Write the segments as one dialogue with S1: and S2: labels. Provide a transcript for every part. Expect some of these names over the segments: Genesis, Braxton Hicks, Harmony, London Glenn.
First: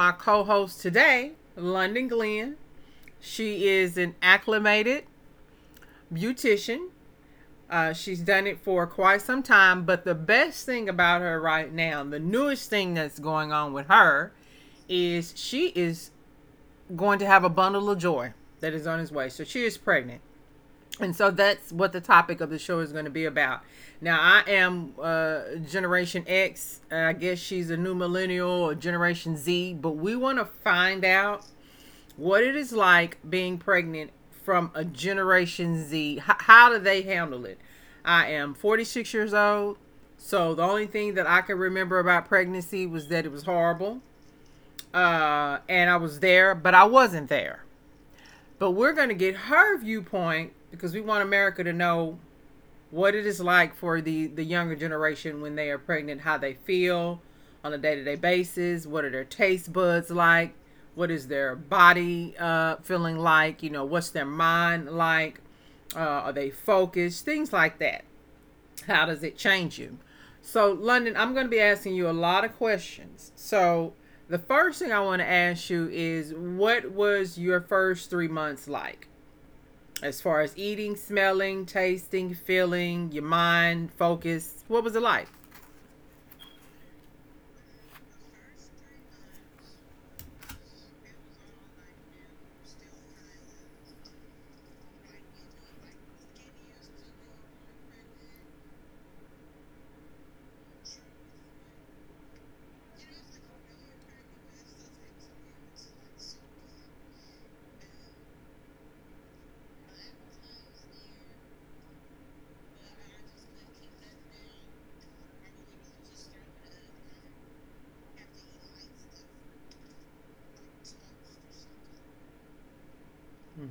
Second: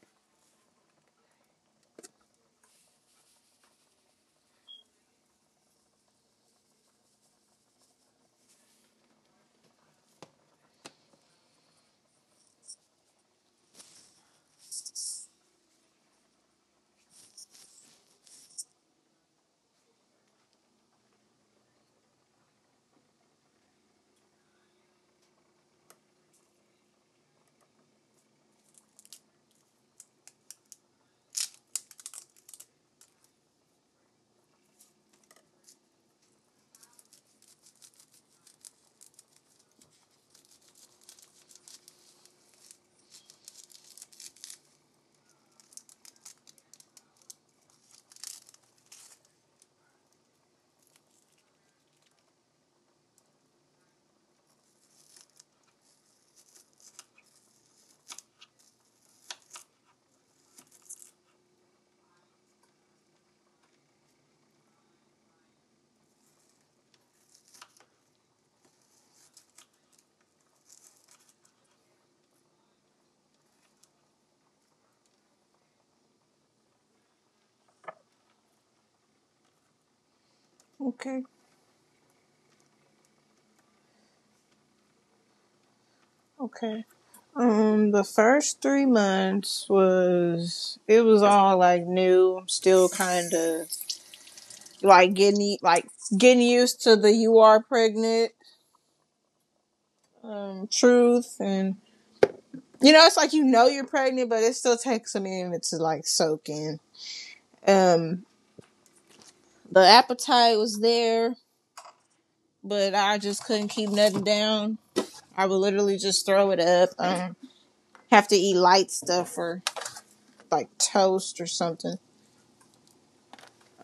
S1: my co host today, London Glenn. She is an acclimated beautician. She's done it for quite some time, but the best thing about her right now, the newest thing that's going on with her, is she is going to have a bundle of joy that is on its way. So she is pregnant. And so that's what the topic of the show is going to be about. Now, I am Generation X. I guess she's a new millennial or Generation Z, but we want to find out what it is like being pregnant from a Generation Z. How do they handle it? I am 46 years old, so the only thing that I can remember about pregnancy was that it was horrible. And I was there, but I wasn't there. But we're going to get her viewpoint because we want America to know what it is like for the younger generation when they are pregnant, how they feel on a day to day basis. What are their taste buds like? What is their body feeling like? You know, what's their mind like? Are they focused? Things like that. How does it change you? So, London, I'm going to be asking you a lot of questions. So, the first thing I want to ask you is, what was your first 3 months like? As far as eating,
S2: Okay,
S1: smelling, tasting, feeling, your mind, focus. What was it like?
S2: okay. The first 3 months was all like new. I'm still kind of like getting used to the you are pregnant truth, and you know it's like you know you're pregnant, but it still takes a minute to like soak in. Um, the appetite was there, but I just couldn't keep nothing down. I would literally just throw it up. Have to eat light stuff or like toast or something.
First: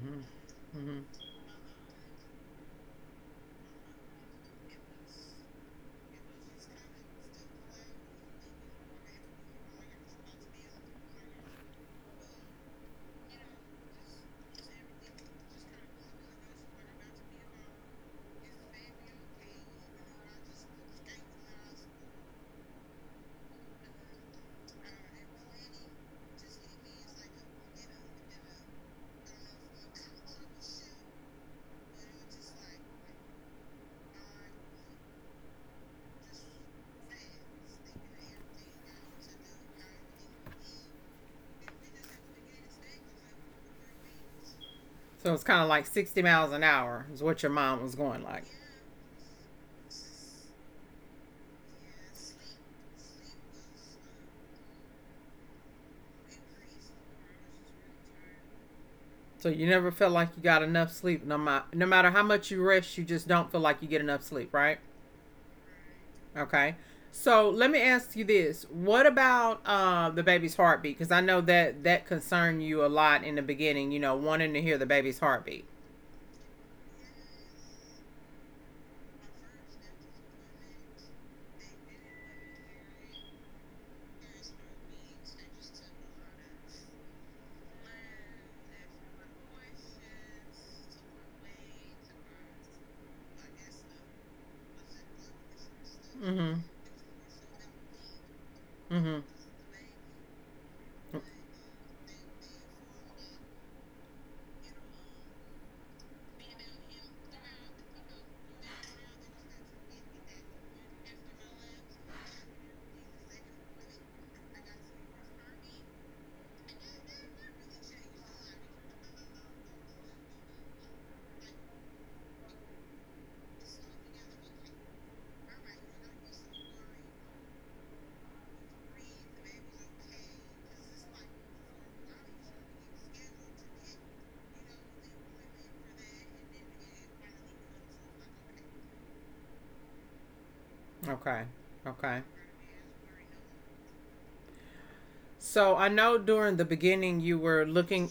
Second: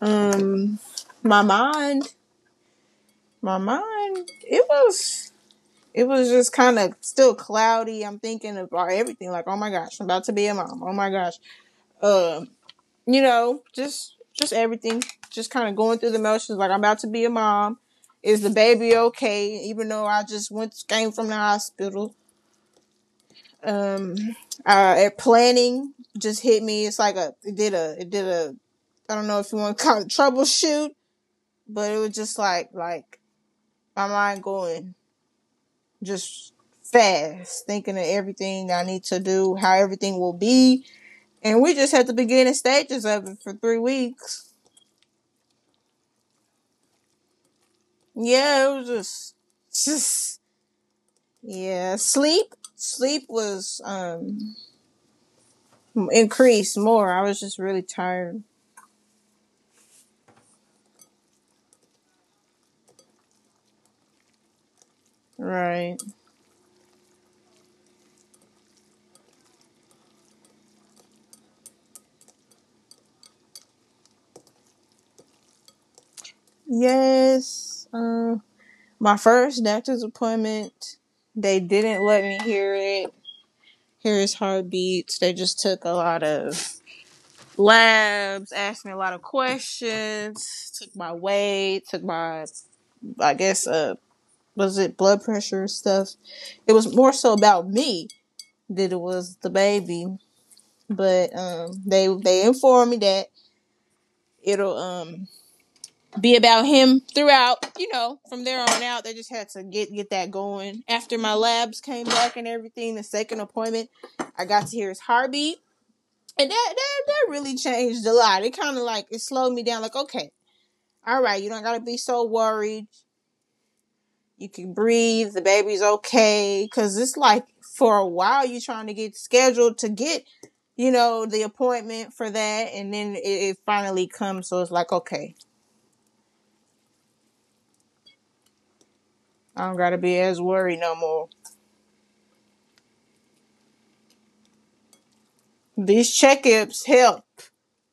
S2: Um,
S1: Mm-hmm.
S2: my mind, my mind, it was, it was just kind of still cloudy. I'm thinking about everything, like, oh my gosh, I'm about to be a mom. Oh my gosh, uh, you know, just everything, just kind of going through the motions. Like, I'm about to be a mom. Is the baby okay? Even though I just went came from the hospital. Um, Planning just hit me. It's like a, it did a, it did a. I don't know if you want to call it troubleshoot, but it was just like, my mind going just fast, thinking of everything I need to do, how everything will be. And we just had the beginning stages of it for 3 weeks.
S1: So it's kind of like 60 miles an hour is what your mind was going like.
S2: Yeah, it was just yeah. Sleep was increased more. I was just really tired.
S1: So you never felt like you got enough sleep. No, no matter how much you rest, you just don't feel like you get enough sleep, right?
S2: Right.
S1: Okay. So let me ask you this: what about the baby's heartbeat? Because I know that that concerned you a lot in the beginning. You know, wanting to hear the baby's heartbeat.
S2: Yes. My first doctor's appointment, they didn't let me hear it. Hear his heartbeats. They just took a lot of labs, asked me a lot of questions, took my weight, took my, I guess, was it blood pressure stuff?
S1: Mm-hmm.
S2: It was more so about me than it
S1: Mm-hmm.
S2: was the baby. But they informed me that it'll be about him throughout. You know, from there on out, they just had to get that going. After my labs came back and everything, the second appointment, I got to hear his heartbeat, and that really changed a lot. It kind of like it slowed me down. Like, okay, all right, you don't gotta be so worried. You can breathe. The baby's okay. Cause it's like for a while you're trying to get scheduled to get, you know, the appointment for that, and then it finally comes. So it's like, okay, I don't gotta be as worried no more.
S1: Okay. Okay. So I know
S2: These
S1: during the
S2: checkups
S1: beginning you
S2: help
S1: were looking.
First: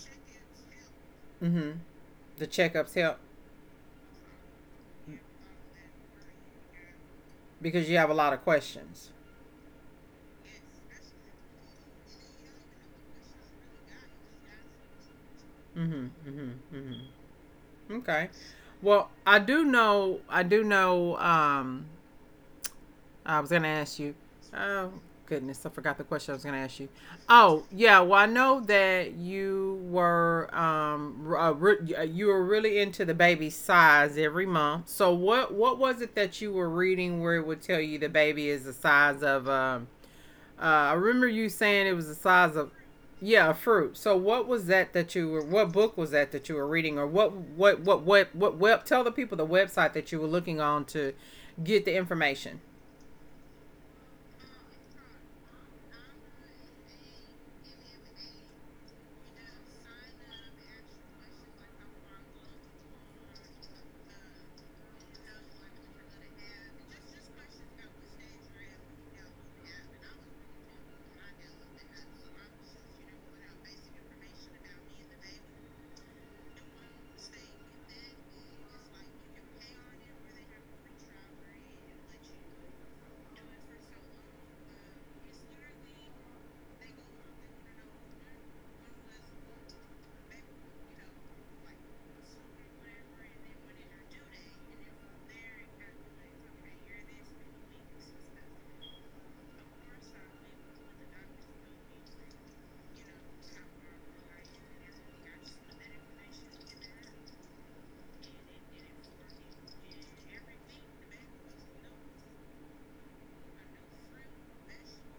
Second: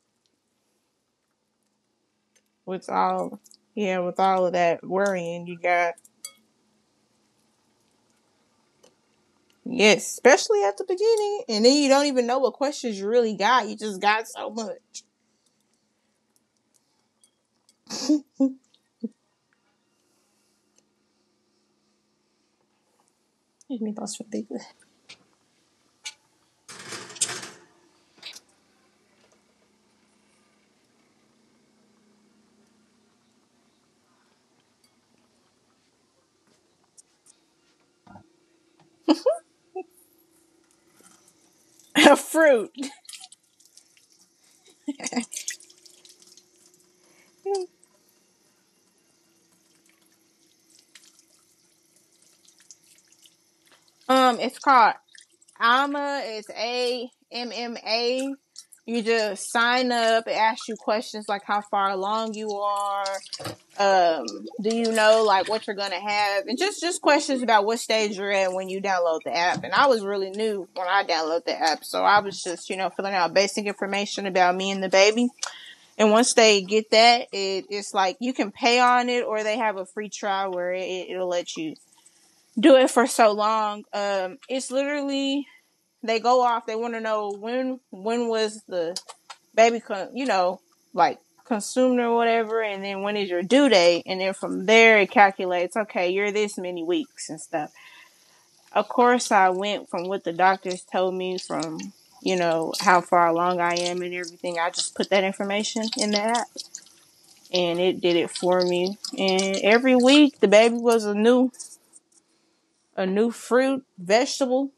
S1: Mm-hmm. The
S2: with
S1: checkups help
S2: all, yeah, with all of that worrying you got.
S1: because you have a lot of questions.
S2: Yes, especially at the beginning, and then you don't even know what questions you really got. You just got so much.
S1: Mm-hmm. Mm-hmm. Mm-hmm. Okay. Well, I do know. I do know. I was gonna
S2: Give
S1: ask
S2: me
S1: you.
S2: those for big.
S1: Oh goodness, I forgot the question I was gonna ask you. Oh yeah, well I know that you were you were really into the baby's size every month. So what was it that you were reading where it would tell you the baby is the size of I remember you saying it was the size of
S2: Fruit.
S1: yeah, a fruit. So what was that that you were, what book was that that you were reading, or what web, tell the people the website that you were looking on to get the information.
S2: It's called AMA, is AMMA. You just sign up. It asks you questions like how far along you are. Um, do you know like what you're gonna have, and just questions about what stage you're at when you download the app. And I was really new when I downloaded the app, so I was just filling out basic information about me and the baby. And once they get that, it's like you can pay on it, or they have a free trial where it'll let you do it for so long. It's literally they go off. They want to know when was the baby, you know, like consumed or whatever, and then when is your due date, and then from there it calculates. Okay, you're this many weeks and stuff. Of course, I went from what the doctors told me from you know how far along I am and everything. I just put that information in the app, and it did it for me. And every week, the baby was a new fruit vegetable.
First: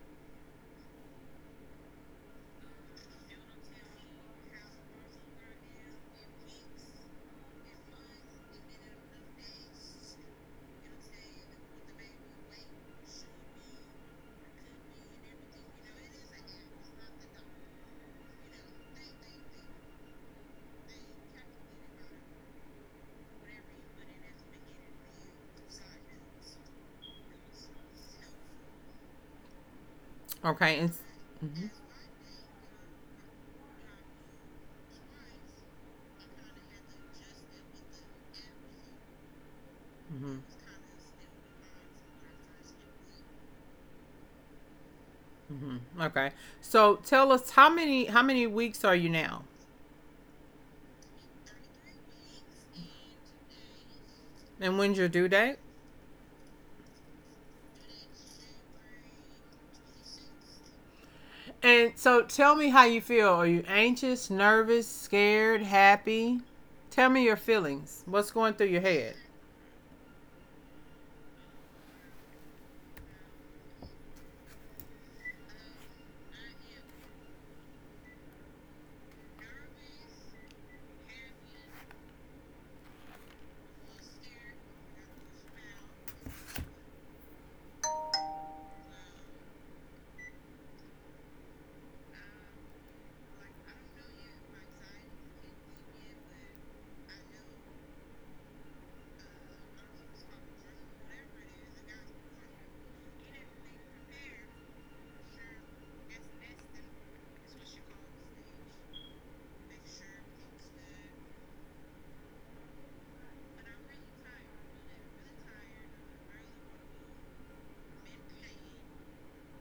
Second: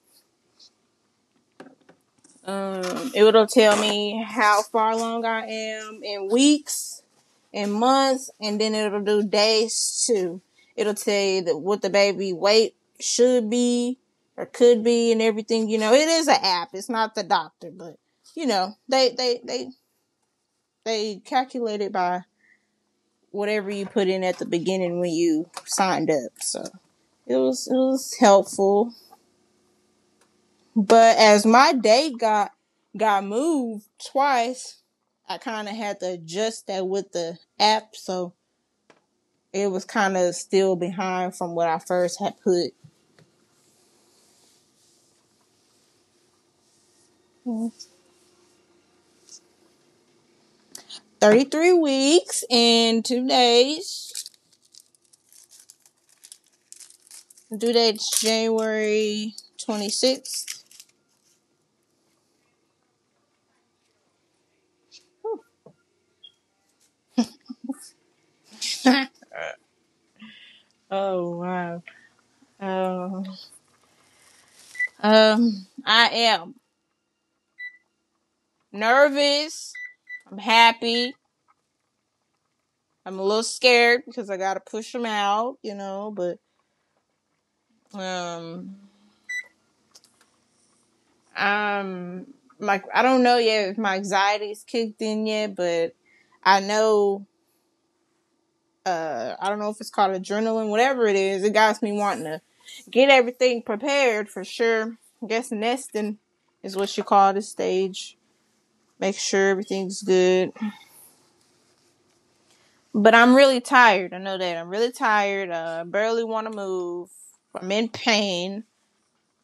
S2: It'll tell me how far along I am in weeks and months, and then it'll do days too. It'll tell you that what the baby weight should be or could be, and everything. You know, it is an app. It's not the doctor, but you know, they calculate it by whatever you put in at the beginning when you signed up. So it was helpful.
S1: Okay. And,
S2: But as my
S1: mhm,
S2: date got moved twice, I kind of had to adjust that with the app, so it was kind of
S1: mhm,
S2: still behind from what I first had put.
S1: mhm. Okay. So tell us, how many weeks are you now,
S2: 33 weeks and 2 days.
S1: and when's your due date?
S2: Due date's January 26th.
S1: And so tell me how you feel. Are you anxious, nervous, scared, happy? Tell me your feelings. What's going through your head?
S2: Oh wow. Oh. I am nervous. I'm happy. I'm a little scared because I gotta push them out, you know. But um, Um, like I don't know yet if my anxiety's kicked in yet, but I know I don't know if it's called adrenaline, whatever it is, it got me wanting to get everything prepared for sure. I guess nesting is what you call this stage. Make sure everything's good. But I'm really tired. I know that. I'm really tired. I barely wanna move. I'm in pain.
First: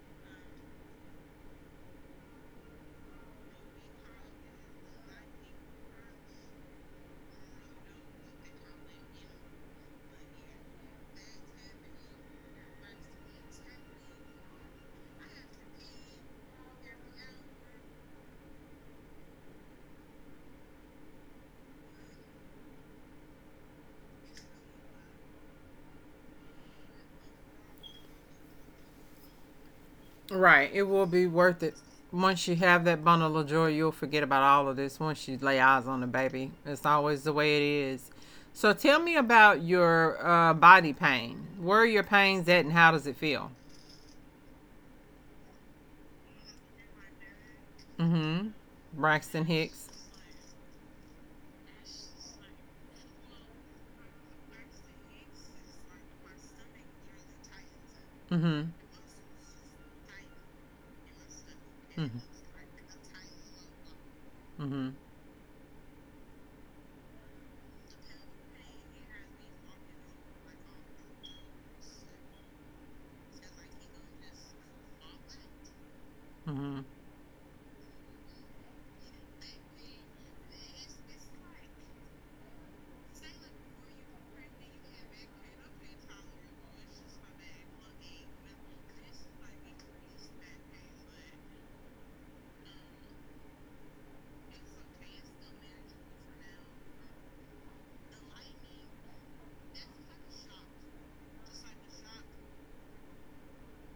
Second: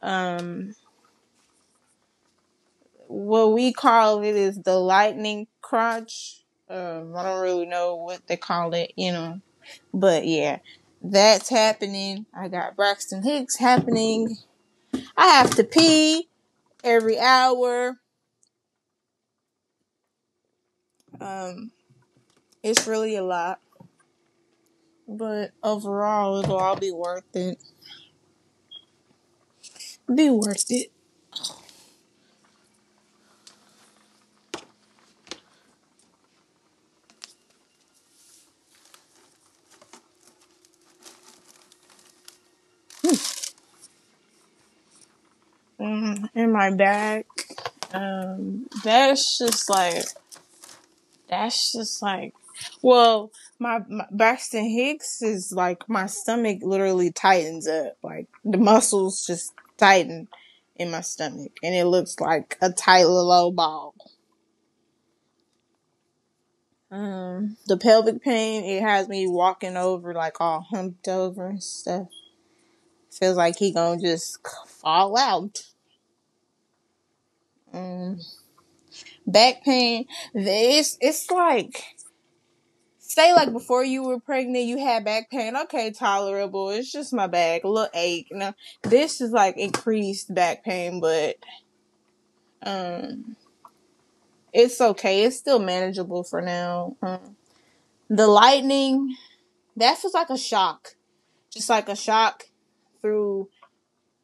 S2: Um what we call it is the lightning crotch. I don't really know what they call it, you know. But yeah, that's happening. I got Braxton Hicks happening. I have to pee every hour. Um, it's really a lot, but overall, it'll all be worth it.
S1: Right. It will be
S2: Be
S1: worth it.
S2: worth it.
S1: Once you have that bundle of joy, you'll forget about all of this once you lay eyes on the baby. It's always the way it is. So tell me about your body pain. Where are your pains at and how does it feel?
S2: Mm, in my bag.
S1: Mm-hmm.
S2: Um,
S1: Braxton
S2: that's
S1: Hicks.
S2: just like That's just like, well, my Braxton Hicks is like my stomach literally tightens up, like
S1: Mm-hmm.
S2: the muscles just tighten in my stomach, and it
S1: Mm-hmm.
S2: looks like a tight little ball.
S1: Mm-hmm.
S2: The pelvic pain it has me walking over like all humped over and stuff. Feels like he gonna just fall out.
S1: Mm-hmm.
S2: Um, Back pain, it's like, say, like before you were pregnant, you had back pain. Okay, tolerable. It's just my back, a little ache. Now this is like increased back pain, but um, it's okay. It's still manageable for now. The lightning, that feels like a shock, just like a shock through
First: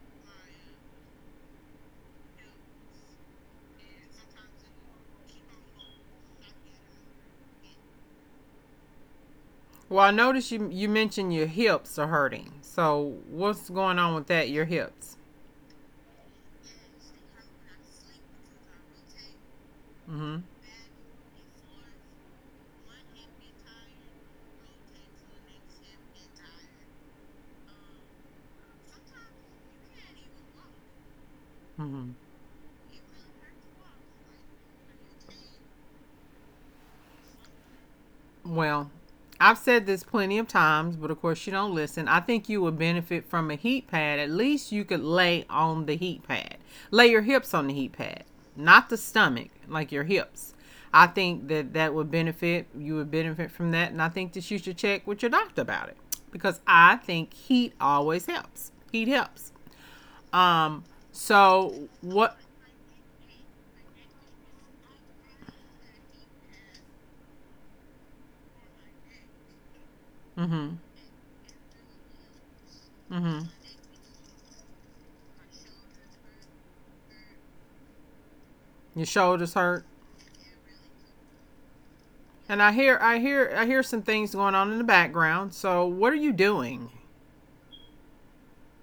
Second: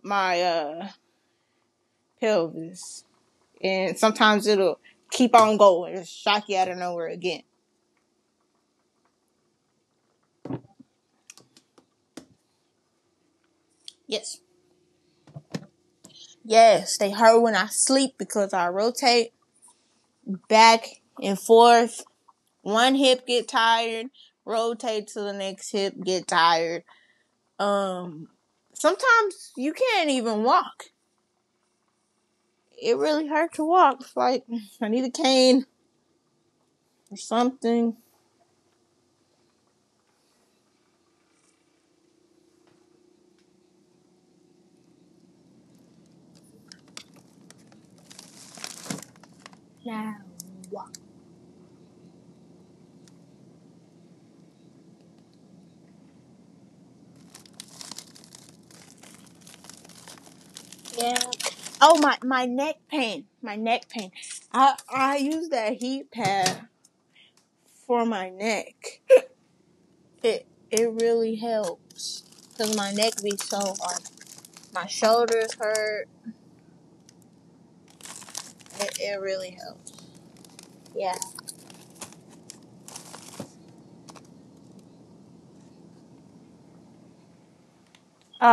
S2: my pelvis, and sometimes it'll keep on going. It'll shock you out of nowhere again.
S1: Well, I noticed you mentioned your hips are hurting. So what's going on with
S2: Yes,
S1: that? Your hips.
S2: yes, they hurt when I sleep because I rotate
S1: Mm-hmm.
S2: back and forth. One hip get tired, rotate to the next hip, get tired. Um, Sometimes you can't even walk.
S1: Mm-hmm.
S2: It really hurt to walk. It's like I need a cane or something.
S1: Well, I've said this plenty of times, but of course you don't listen. I think you would benefit from a heat pad. At least you could lay on the heat pad. Lay your hips on the heat pad, not the stomach, like your hips. I think that that would benefit. You would benefit from that, and I think that you should check with your doctor about it because I think heat always helps. Heat helps. Um.
S2: Yeah.
S1: So
S2: Oh, my
S1: what?
S2: my neck pain. My neck pain. I use that heat pad for my neck.
S1: Mm-hmm.
S2: It really helps cuz my
S1: Mm-hmm.
S2: neck be so hard. My shoulders hurt.
S1: Your
S2: It,
S1: shoulders
S2: it
S1: hurt.
S2: really helps. Yeah.
S1: And I hear some things going on in the background. So, what are you doing?
S2: Uh,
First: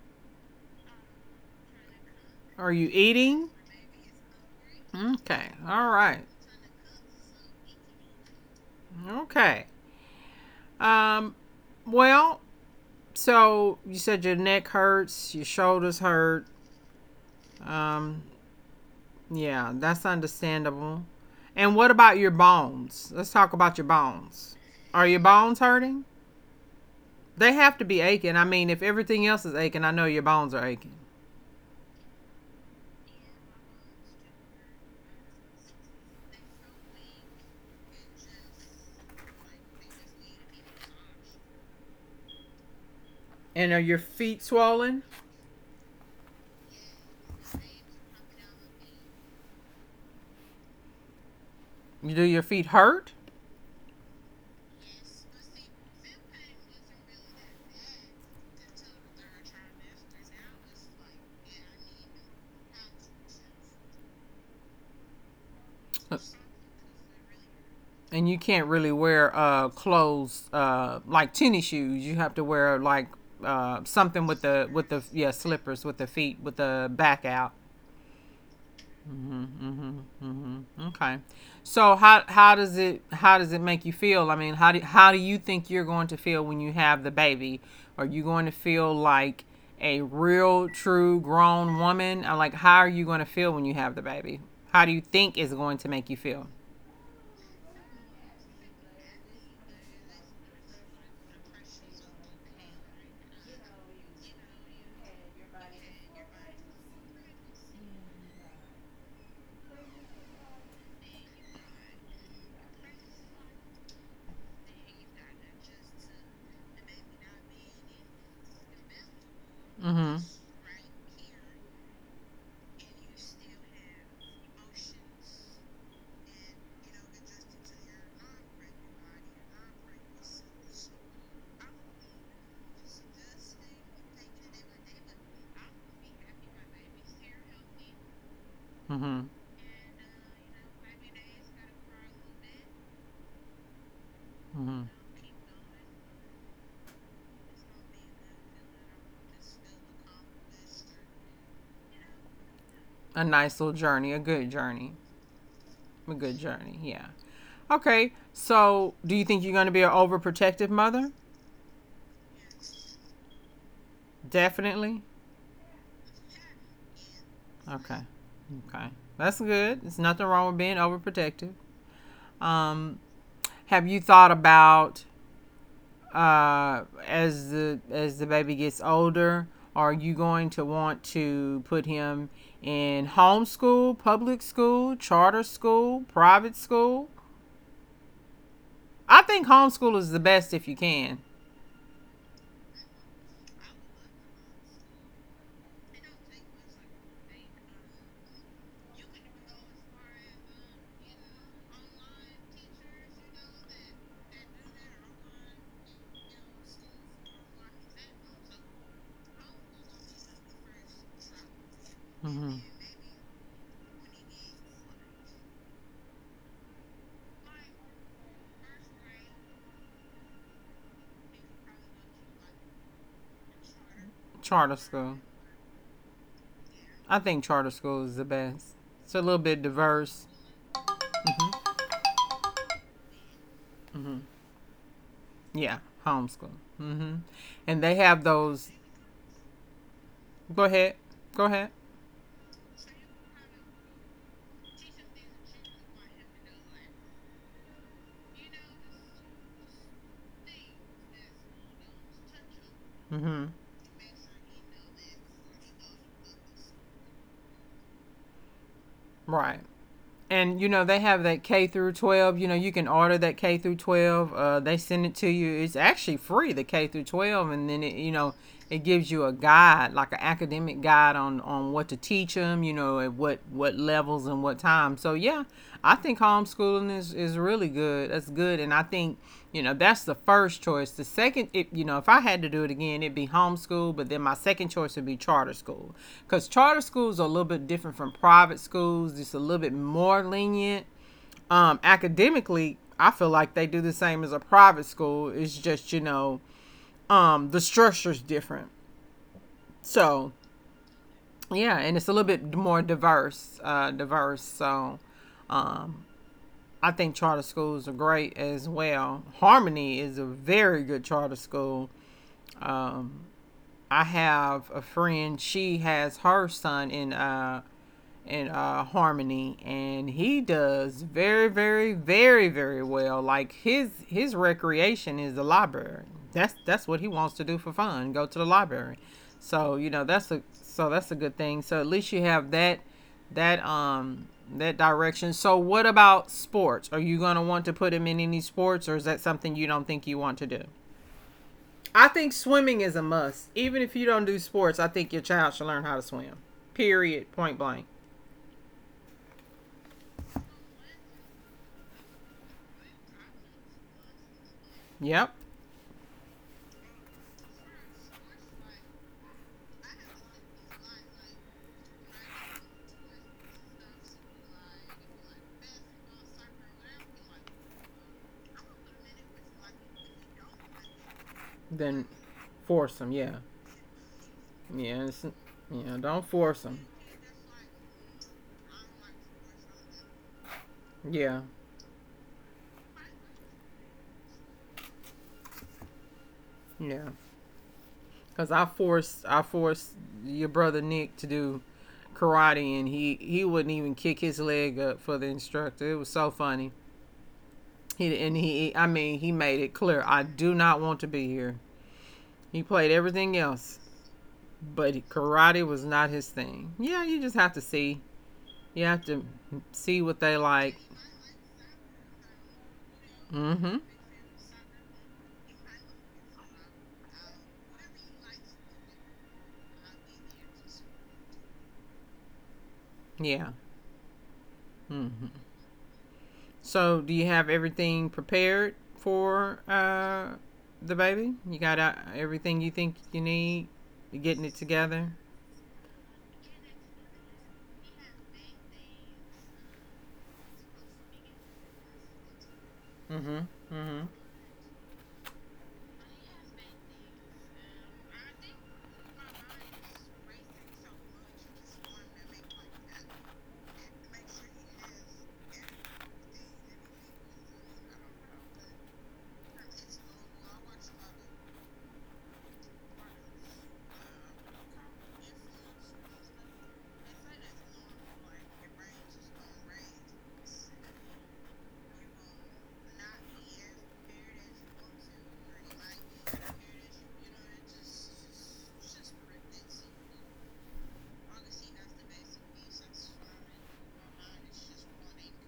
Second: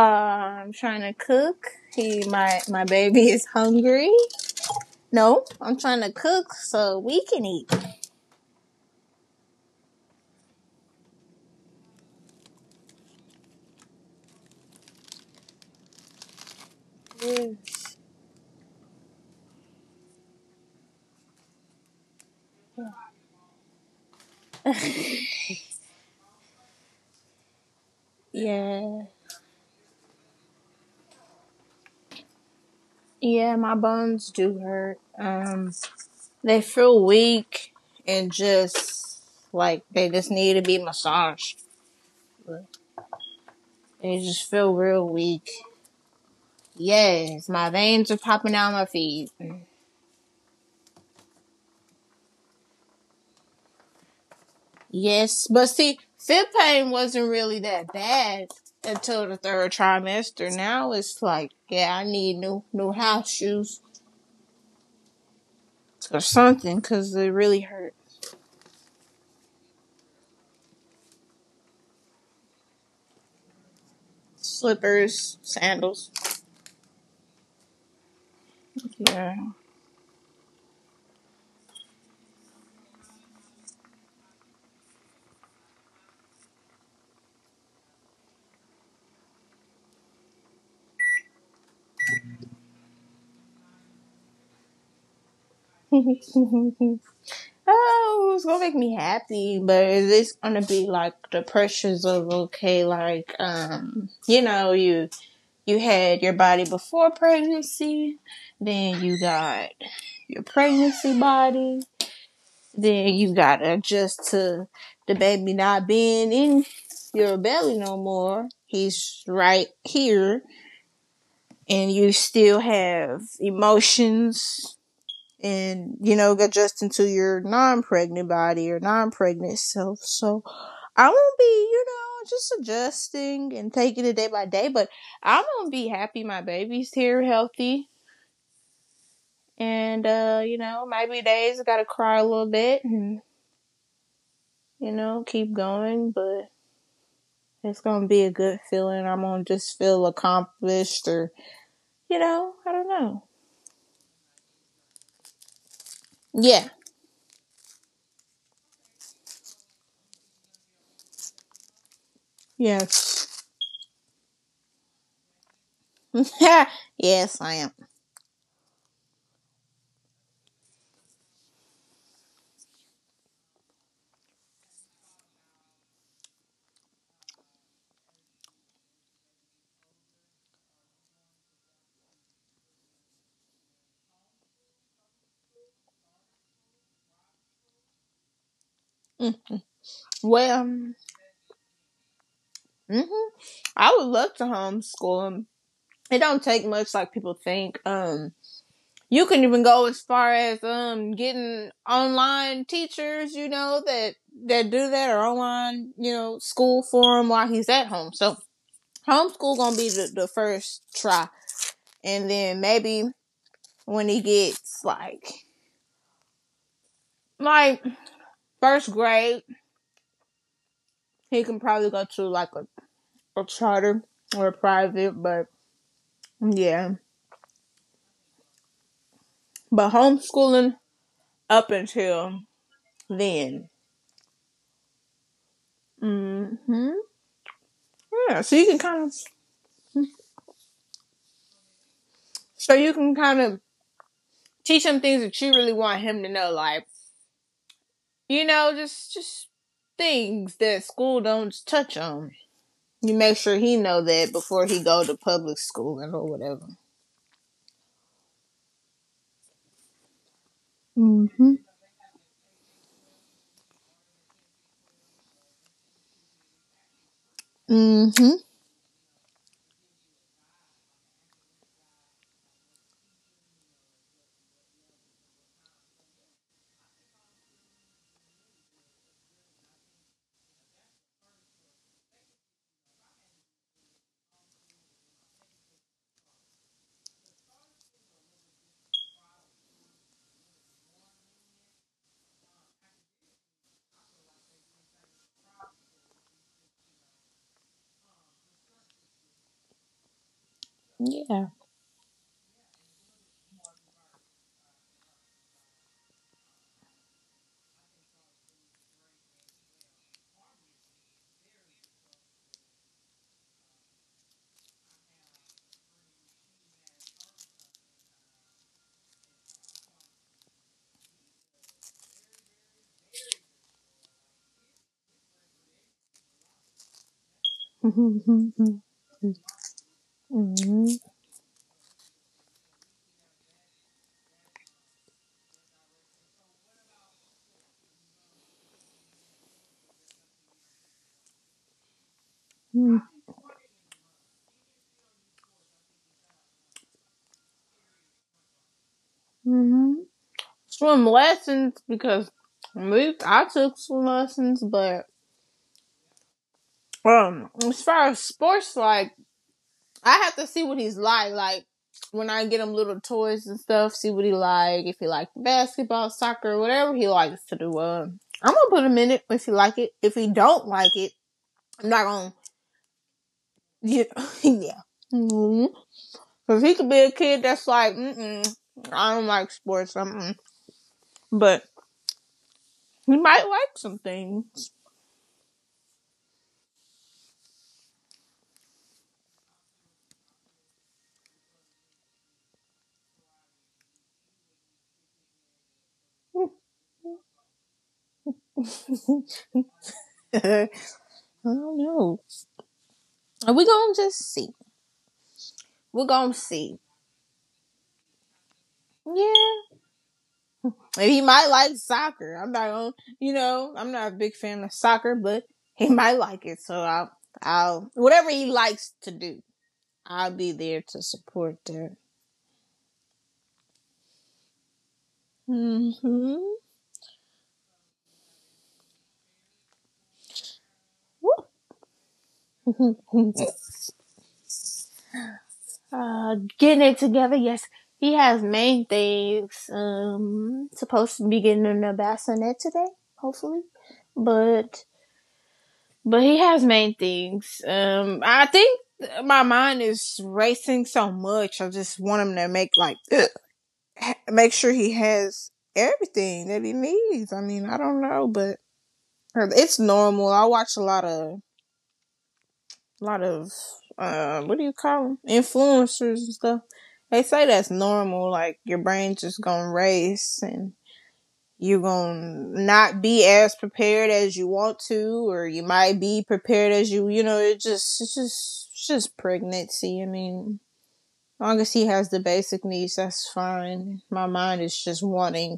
S2: I'm trying to cook. He, my
S1: Are
S2: my
S1: you
S2: baby is
S1: eating?
S2: hungry. No,
S1: Okay.
S2: I'm
S1: All
S2: trying to
S1: right.
S2: cook so we can
S1: Okay. Um. Well, so you said your neck hurts, your shoulders hurt.
S2: eat.
S1: Um. Yeah, that's understandable. And what about your bones? Let's talk about your bones. Are your bones hurting? They have to be aching. I mean,
S2: Yeah,
S1: if everything else is aching, I know your bones are aching.
S2: yeah, my bones do hurt. They feel weak and just like they just need to be massaged.
S1: And are
S2: They
S1: your
S2: just feel
S1: feet
S2: real
S1: swollen?
S2: weak. Yes, my veins are popping out my feet.
S1: Do your feet hurt?
S2: Yes, but see, fib pain wasn't really that bad until the third trimester. Now it's like, yeah, I need new new house shoes or something because it really hurt.
S1: And you can't really wear clothes like tennis shoes, you have to wear like something with
S2: Slippers,
S1: the yeah,
S2: sandals.
S1: slippers, with the feet with the back out.
S2: Yeah.
S1: Mm hmm hmm, hmm. Okay. So how does it, how does it make you feel? I mean, how do you think you're going to feel when you have the baby? Are you going to feel like a real true grown woman? Like, how are you going to feel when you have the baby? How do you think is going to make you feel?
S2: Oh, it's gonna make me happy, but it's gonna be like the pressures of okay, like you know, you had your body before pregnancy, then you got your pregnancy body, then you gotta adjust to the baby not being in your belly no more. He's right
S1: Mm-hmm.
S2: here, and you still have emotions, and you know, adjusting to your non-pregnant body or non-pregnant self. So I won't be, you know, just adjusting and taking it day by day. But I'm gonna be happy my baby's here, healthy,
S1: Mm-hmm.
S2: and you know, maybe days I gotta cry a little bit and you
S1: Mm-hmm.
S2: know keep going, but it's gonna be a good feeling. I'm gonna just feel accomplished or, you know, I don't know.
S1: A nice little journey, a good journey, a good
S2: Yeah.
S1: journey. Yeah. Okay. So, do you think you're going to be an overprotective mother?
S2: Yes.
S1: Definitely.
S2: Yes, I am.
S1: Okay. Okay. That's good. There's nothing wrong with being overprotective. Um, have you thought about as the baby gets older, are you going to want to put him in homeschool, public school, charter school, private school? I think homeschool is the
S2: Well,
S1: best if you can.
S2: I would love to homeschool 'em. It don't take much like people think. You can even go as far as getting online teachers, you know, that do that or online, you know, school for him while he's at home. So homeschool gonna be the first try, and then
S1: Mm-hmm.
S2: maybe when he gets like like first grade, he can probably go to like a charter or a
S1: Charter
S2: private,
S1: school.
S2: but yeah.
S1: I think charter school is the best. It's a little bit
S2: But
S1: diverse.
S2: homeschooling up
S1: Mm-hmm.
S2: until then.
S1: Mm-hmm. Yeah, homeschool.
S2: Mm-hmm.
S1: Mm-hmm. And they
S2: Yeah.
S1: have
S2: So you can
S1: those.
S2: kind of,
S1: Go ahead. Go ahead.
S2: so you can kind of teach him things that you really want him to know, like you know, just things that school don't touch on. You make sure
S1: Mm-hmm.
S2: he know that before he go to public school and or whatever.
S1: Right. And you know they have
S2: Mm-hmm.
S1: that K through 12. You know you can order that K through 12. They send it to you. It's actually free, the K through 12, and then it,
S2: Mm-hmm.
S1: you know, it gives you a guide, like an academic guide on what to teach them. You know, at what levels and what time. So yeah, I think homeschooling is really good. That's good. And I think, you know, that's the first choice. The second, if, you know, if I had to do it again, it'd be homeschool, but then my second choice would be charter school. Because charter schools are a little bit different from private schools, just a little bit more lenient. Academically, I feel like they do the same as a private school. It's just, you know, the structure's different. So,
S2: Yeah.
S1: yeah, and it's a little bit more diverse, diverse. So, um, I think charter schools are great as well. Harmony is a very good charter school. Um, I have a friend; she has her son in and harmony, and he does very well. Like, his recreation is the library. That's what he wants to do for fun, go
S2: Mm-hmm.
S1: to the library. So you know, that's
S2: Mm-hmm.
S1: a, so that's a good thing. So at least you have that, that um that direction. So what about sports? Are you going to want to put him in any sports, or is that something you don't think you want to do? I think swimming is a must. Even if you don't do sports, I think your child should learn how to swim, period, point blank.
S2: hmm Swim lessons because we I took swim lessons, but
S1: Yep.
S2: as far as sports, like I have to see what he's like. Like when I get him little toys and stuff, see what he like. If he like basketball, soccer, whatever he likes to do. I'm gonna put him in it if he like it. If he don't like it, I'm not gonna.
S1: Then force them. Yeah,
S2: You know, yeah.
S1: yeah, it's,
S2: Mm-hmm.
S1: yeah.
S2: Cause
S1: Don't
S2: he could be
S1: force
S2: a
S1: them.
S2: kid that's like, I don't like sports, but
S1: Yeah,
S2: he might like some things.
S1: yeah. Cause I forced your brother Nick to do karate, and he wouldn't even kick his leg up for the instructor. It was so funny. He I mean, he made it
S2: Yeah,
S1: clear,
S2: I
S1: I do not want to be
S2: don't
S1: here.
S2: know.
S1: He played
S2: We
S1: everything
S2: gonna just
S1: else,
S2: see.
S1: but
S2: We're
S1: karate was
S2: gonna
S1: not his
S2: see.
S1: thing. Yeah, you just have to see. You have to
S2: Yeah.
S1: see what they
S2: He
S1: like.
S2: might like soccer. I'm not going to I'm not a
S1: Mm-hmm.
S2: big fan of soccer, but he might like it. So I'll whatever he likes to do, I'll be there to support that.
S1: Yeah. Mm-hmm.
S2: Mm-hmm.
S1: So, do you have everything prepared for the baby? You got everything you think you need? You're getting it together?
S2: Getting it together, yes. He has main things. Supposed to be getting in a bassinet today, hopefully.
S1: Mm-hmm. Mm-hmm.
S2: But But he has made things. I think my mind is racing so much. I just want him to make like make sure he has everything that he needs. I mean, I don't know, but it's normal. I watch a lot of what do you call them, influencers and stuff. They say that's normal. Like your brain's just gonna race and you're going to not be as prepared as you want to, or you might be prepared as you you know It's just pregnancy. I mean, as long as he has the basic needs, that's fine. My mind is just wanting,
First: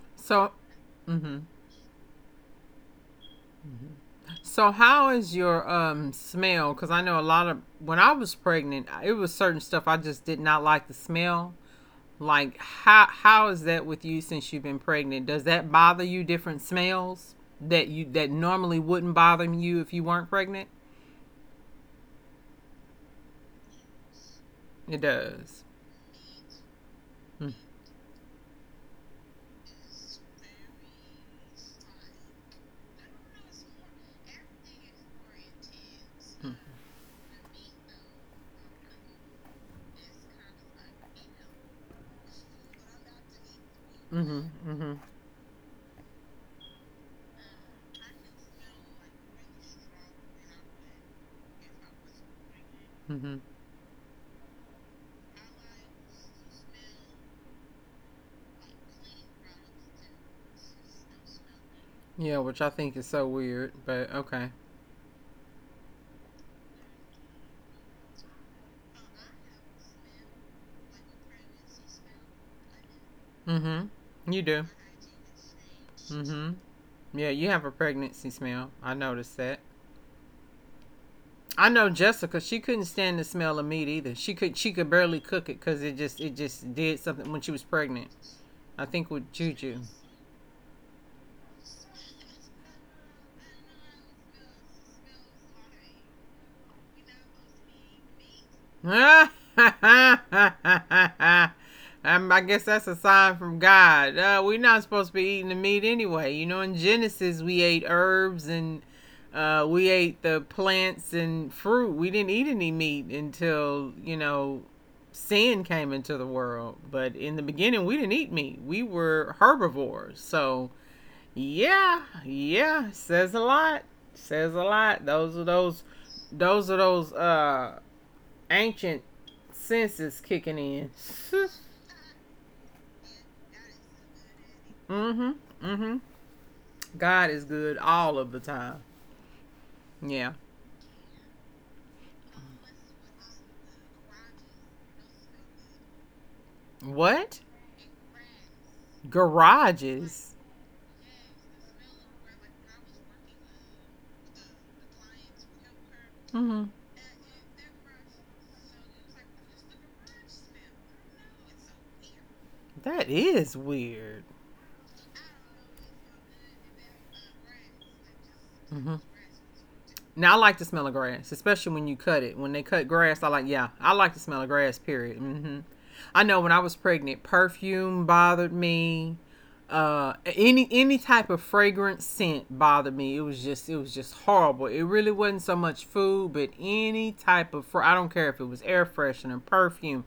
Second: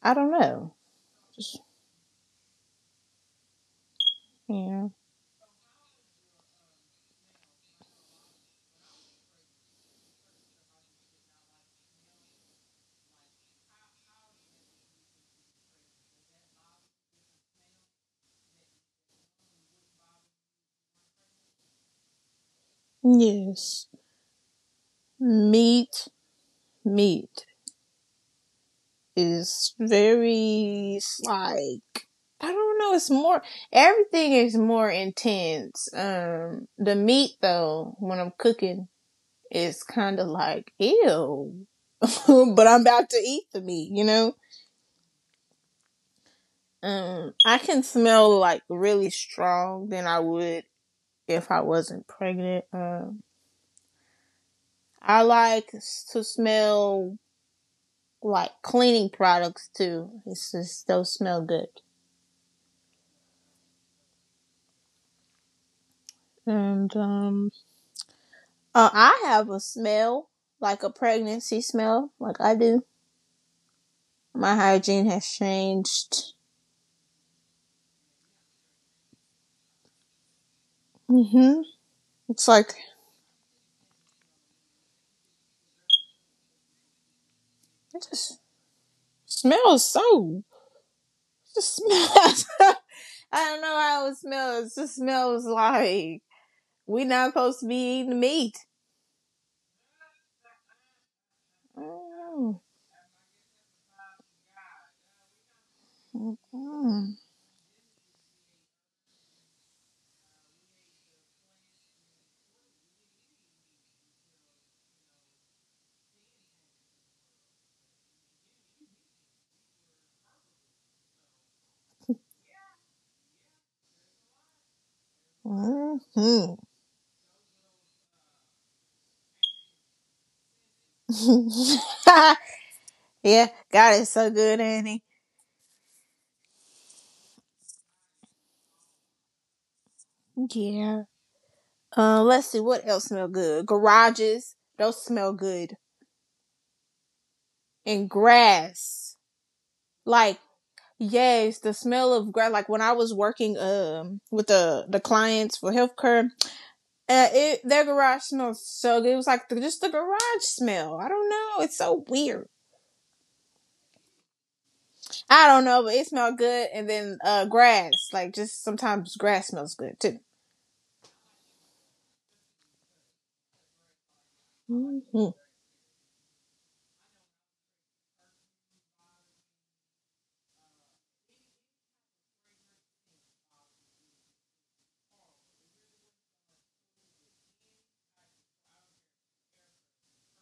S2: I don't
S1: So,
S2: know,
S1: mm-hmm.
S2: just
S1: Mm-hmm. So,
S2: yeah.
S1: how is your smell? Because I know a lot of, when I was pregnant, it was certain stuff I just did not like the smell. Like, how is that with you since you've been pregnant? Does that bother you? Different smells that you, that normally wouldn't bother you if you weren't pregnant.
S2: Yes.
S1: It does.
S2: meat Meat
S1: Mm.
S2: is very like, I don't know. It's more, everything is more intense. The meat though, when I'm cooking, it's kind of like ew, but I'm about to eat the meat, you know.
S1: Mm-hmm. Mm-hmm.
S2: I can smell like really strong than I would if I wasn't pregnant.
S1: Mm-hmm.
S2: I like to smell like cleaning products too. It's just those smell good.
S1: Yeah, which I think is so weird, but okay.
S2: And I have a smell like a pregnancy smell, like I do.
S1: Mm-hmm. You
S2: My
S1: do.
S2: hygiene has changed.
S1: Mm-hmm. Yeah, you have a pregnancy smell. I noticed that.
S2: Hmm.
S1: I know Jessica.
S2: It's
S1: She
S2: like
S1: couldn't stand the smell of meat either. She could. She could barely cook it because it just. It just did something when she was
S2: it
S1: pregnant.
S2: just
S1: I think with
S2: smells
S1: Juju.
S2: so, just smells. I don't know how it smells. It just smells like we are not supposed to be eating meat.
S1: Um, I guess that's a sign from God. We're not supposed to be eating the meat anyway. You know, in
S2: Mm.
S1: Genesis, we ate herbs and we ate the plants and fruit. We didn't eat any meat until sin came into the world. But in the beginning, we didn't eat meat, we were herbivores. So, yeah, yeah, says a lot. Says a lot. Those are those
S2: Mm.
S1: those are those uh ancient senses kicking in.
S2: Mhm. Yeah, God is so good, Annie.
S1: Mm-hmm. Mm-hmm. God is good all of the time. Yeah.
S2: Yeah. Let's see what else smell good. Garages, those smell good.
S1: What?
S2: And grass, like
S1: Garages.
S2: yes, the smell of grass. Like when I was working with the clients for healthcare,
S1: Mm-hmm.
S2: Their garage smells so good. It was like just the garage smell. I don't know. It's so weird.
S1: That is weird.
S2: I don't know, but it smelled good. And then grass, like just sometimes
S1: Mm-hmm.
S2: grass smells good too.
S1: Now I like the smell of grass, especially when you cut it. When they cut grass, I like yeah, I like the smell of grass.
S2: Mm-hmm.
S1: Period. I know when I was pregnant, perfume bothered me. Any type of fragrant scent bothered me. It was just horrible. It really wasn't so much food, but any type of fr- I don't care if it was air freshener, perfume,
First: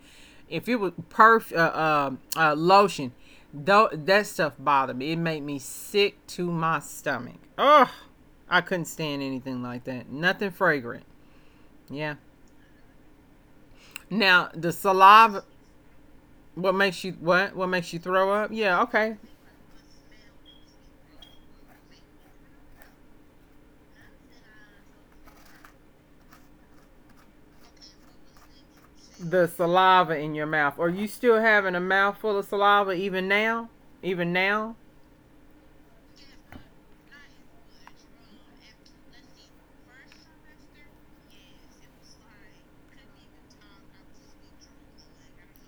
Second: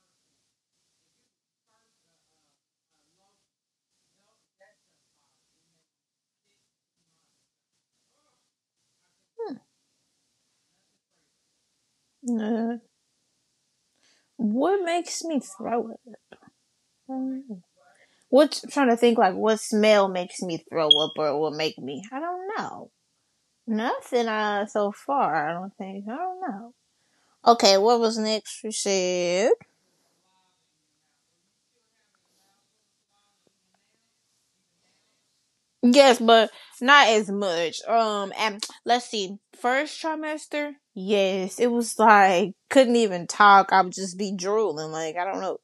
S1: if it was perf lotion, though that stuff bothered me. It made me sick to my stomach. Ugh. I couldn't stand anything like that. Nothing fragrant. Yeah.
S2: Uh,
S1: Now the
S2: what makes me
S1: saliva.
S2: throw up?
S1: What makes you what?
S2: Mm.
S1: What makes you throw up?
S2: What I'm
S1: Yeah.
S2: trying to think,
S1: Okay.
S2: like what smell makes me throw up or will make me? I don't know. Nothing so far. I don't think. I don't know. Okay, what was next? We
S1: The
S2: said
S1: saliva in your mouth. Are you still having a mouthful of saliva even now? Even now?
S2: yes, but not as much. And let's see, first trimester, yes, it was like couldn't even talk. I would just be drooling, like I don't know.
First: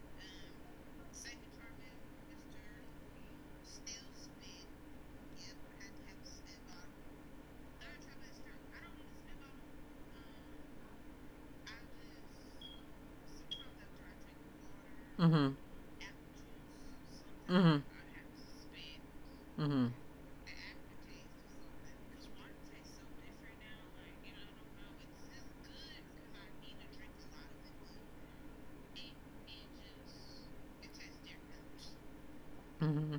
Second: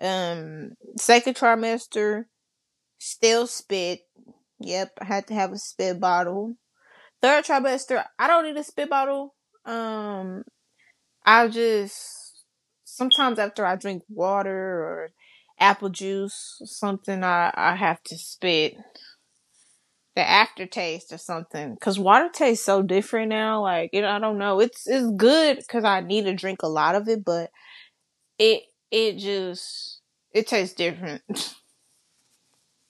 S2: Um, Second trimester, still spit. Yep, I had to have a spit bottle. Third trimester, I don't need a spit bottle. Um, I just sometimes after I drink water or
S1: Mm-hmm.
S2: apple juice, or something, I
S1: Mm-hmm.
S2: I have to spit.
S1: Mm-hmm.
S2: The aftertaste or something. Cause water tastes so different now. Like you know, I don't know. It's good because I need to drink a lot of it, but it it just it tastes different.
S1: Mm-hmm.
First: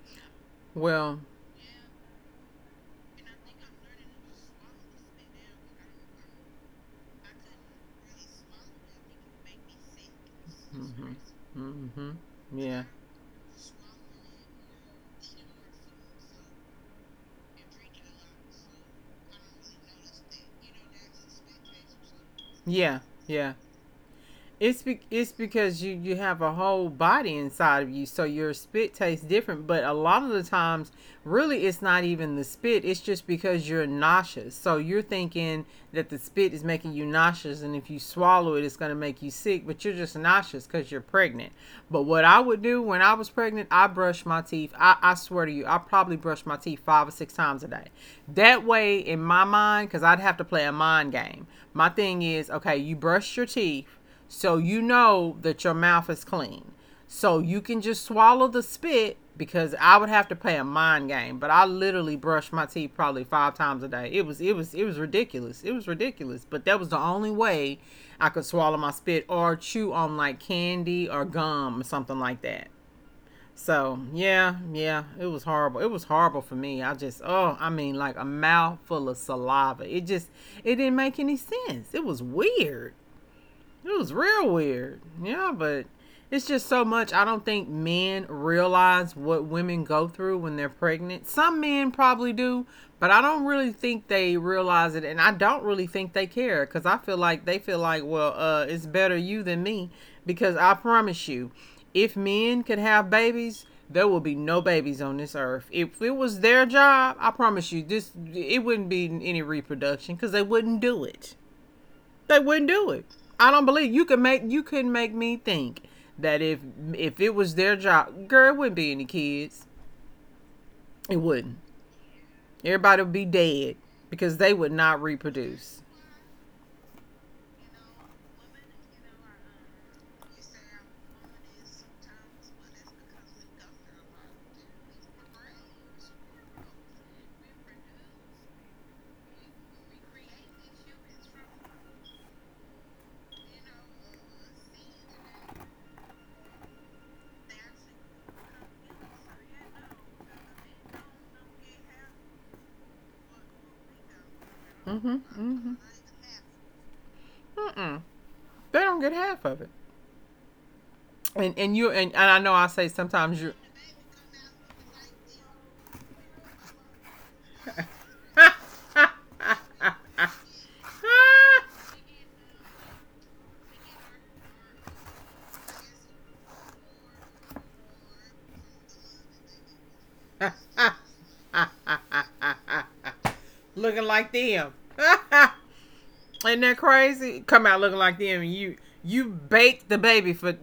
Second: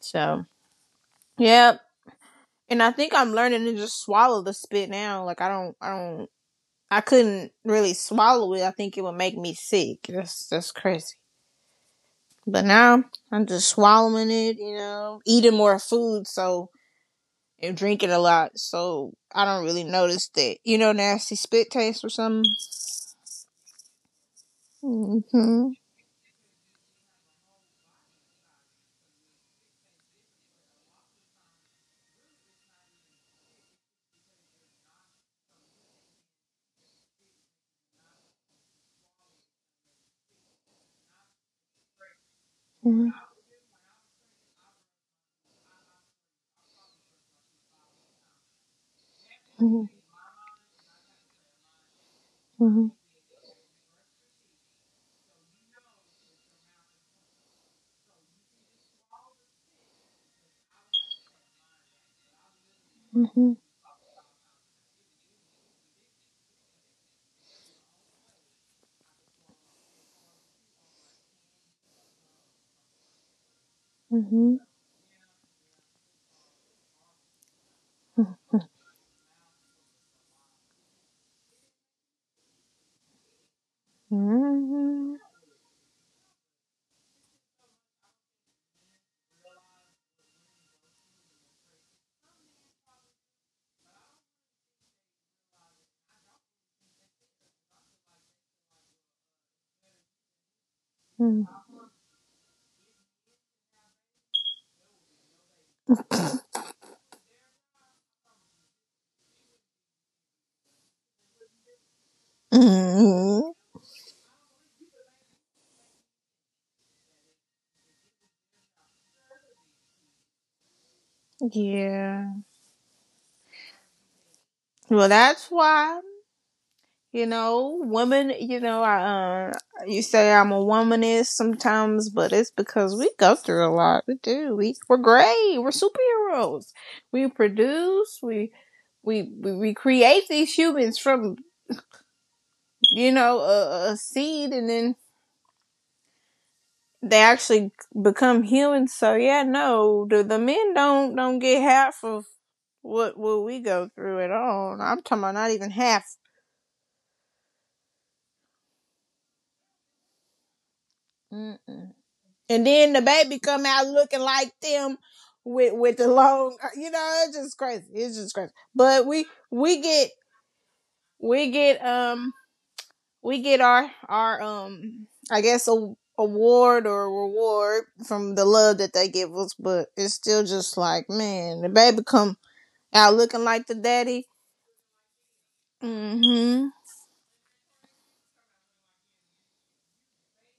S2: So
S1: Well.
S2: yeah, and I think I'm learning to just swallow the spit now. Like I don't, I couldn't really swallow it. I think it would make me sick. That's crazy.
S1: Mm-hmm. Mm-hmm.
S2: But
S1: Yeah.
S2: now I'm just swallowing it. You know, eating more food, so and drinking a lot, so I don't really notice that. You know, nasty spit taste or something.
S1: Yeah. Yeah. It's because you have a whole body inside of you, so your spit tastes different. But a lot of the times, really, it's not even the spit. It's just because you're nauseous. So you're thinking that the spit is making you nauseous, and if you swallow it, it's going to make you sick. But you're just nauseous because you're pregnant. But what I would do when I was pregnant, I brushed my teeth. I swear to you, I probably brushed my teeth 5 or 6 times a day. That way, in my mind, because I'd have to play a mind game. My thing is, okay, you brush your teeth so you know that your mouth is clean. So you can just swallow the spit, because I would have to play a mind game, but I literally brushed my teeth probably 5 times a day. It was ridiculous. It was ridiculous, but that was the only way I could swallow my spit or chew on like candy or gum or something like that. So, yeah, yeah, it was horrible. It was horrible for me. I just Oh, I mean, like a mouthful of saliva. It didn't make any sense. It was weird. It was real weird. Yeah, but it's just so much. I don't think men realize what women go through when they're pregnant. Some men probably do, but I don't really think they realize it. And I don't really think they care, because I feel like they feel like, well, it's better you than me. Because I promise you, if men could have babies, there will be no babies on this earth. If it was their job, I promise you, this it wouldn't be any reproduction, because they wouldn't do it. They wouldn't do it. I don't believe you couldn't make me think that if it was their job, girl, it wouldn't be any kids. It wouldn't.
S2: Yeah.
S1: Everybody would be dead because they would not
S2: Well, that's
S1: reproduce.
S2: why, you know, women. You know, I you say I'm a womanist sometimes, but it's because we go through a lot. We do. We're great. We're superheroes. We produce. We create these humans from, you know, a seed, and then they actually become humans. So yeah, no, the men don't get half of what we go through at all.
S1: Mm-hmm.
S2: I'm talking about
S1: Mm-hmm.
S2: not even half.
S1: Mm-mm. They don't get half of it. And you and
S2: Mm-mm.
S1: I know I say
S2: And
S1: sometimes
S2: then the
S1: you.
S2: baby come out looking like them with the long, you know, it's just crazy. It's just crazy. But we get um we get our I guess a award or a reward from the love that they give us, but it's still just like man, the baby come out looking like the
S1: Looking like
S2: daddy.
S1: them. Ain't that
S2: Mm-hmm.
S1: crazy? Come out looking like them. And you bake the baby for,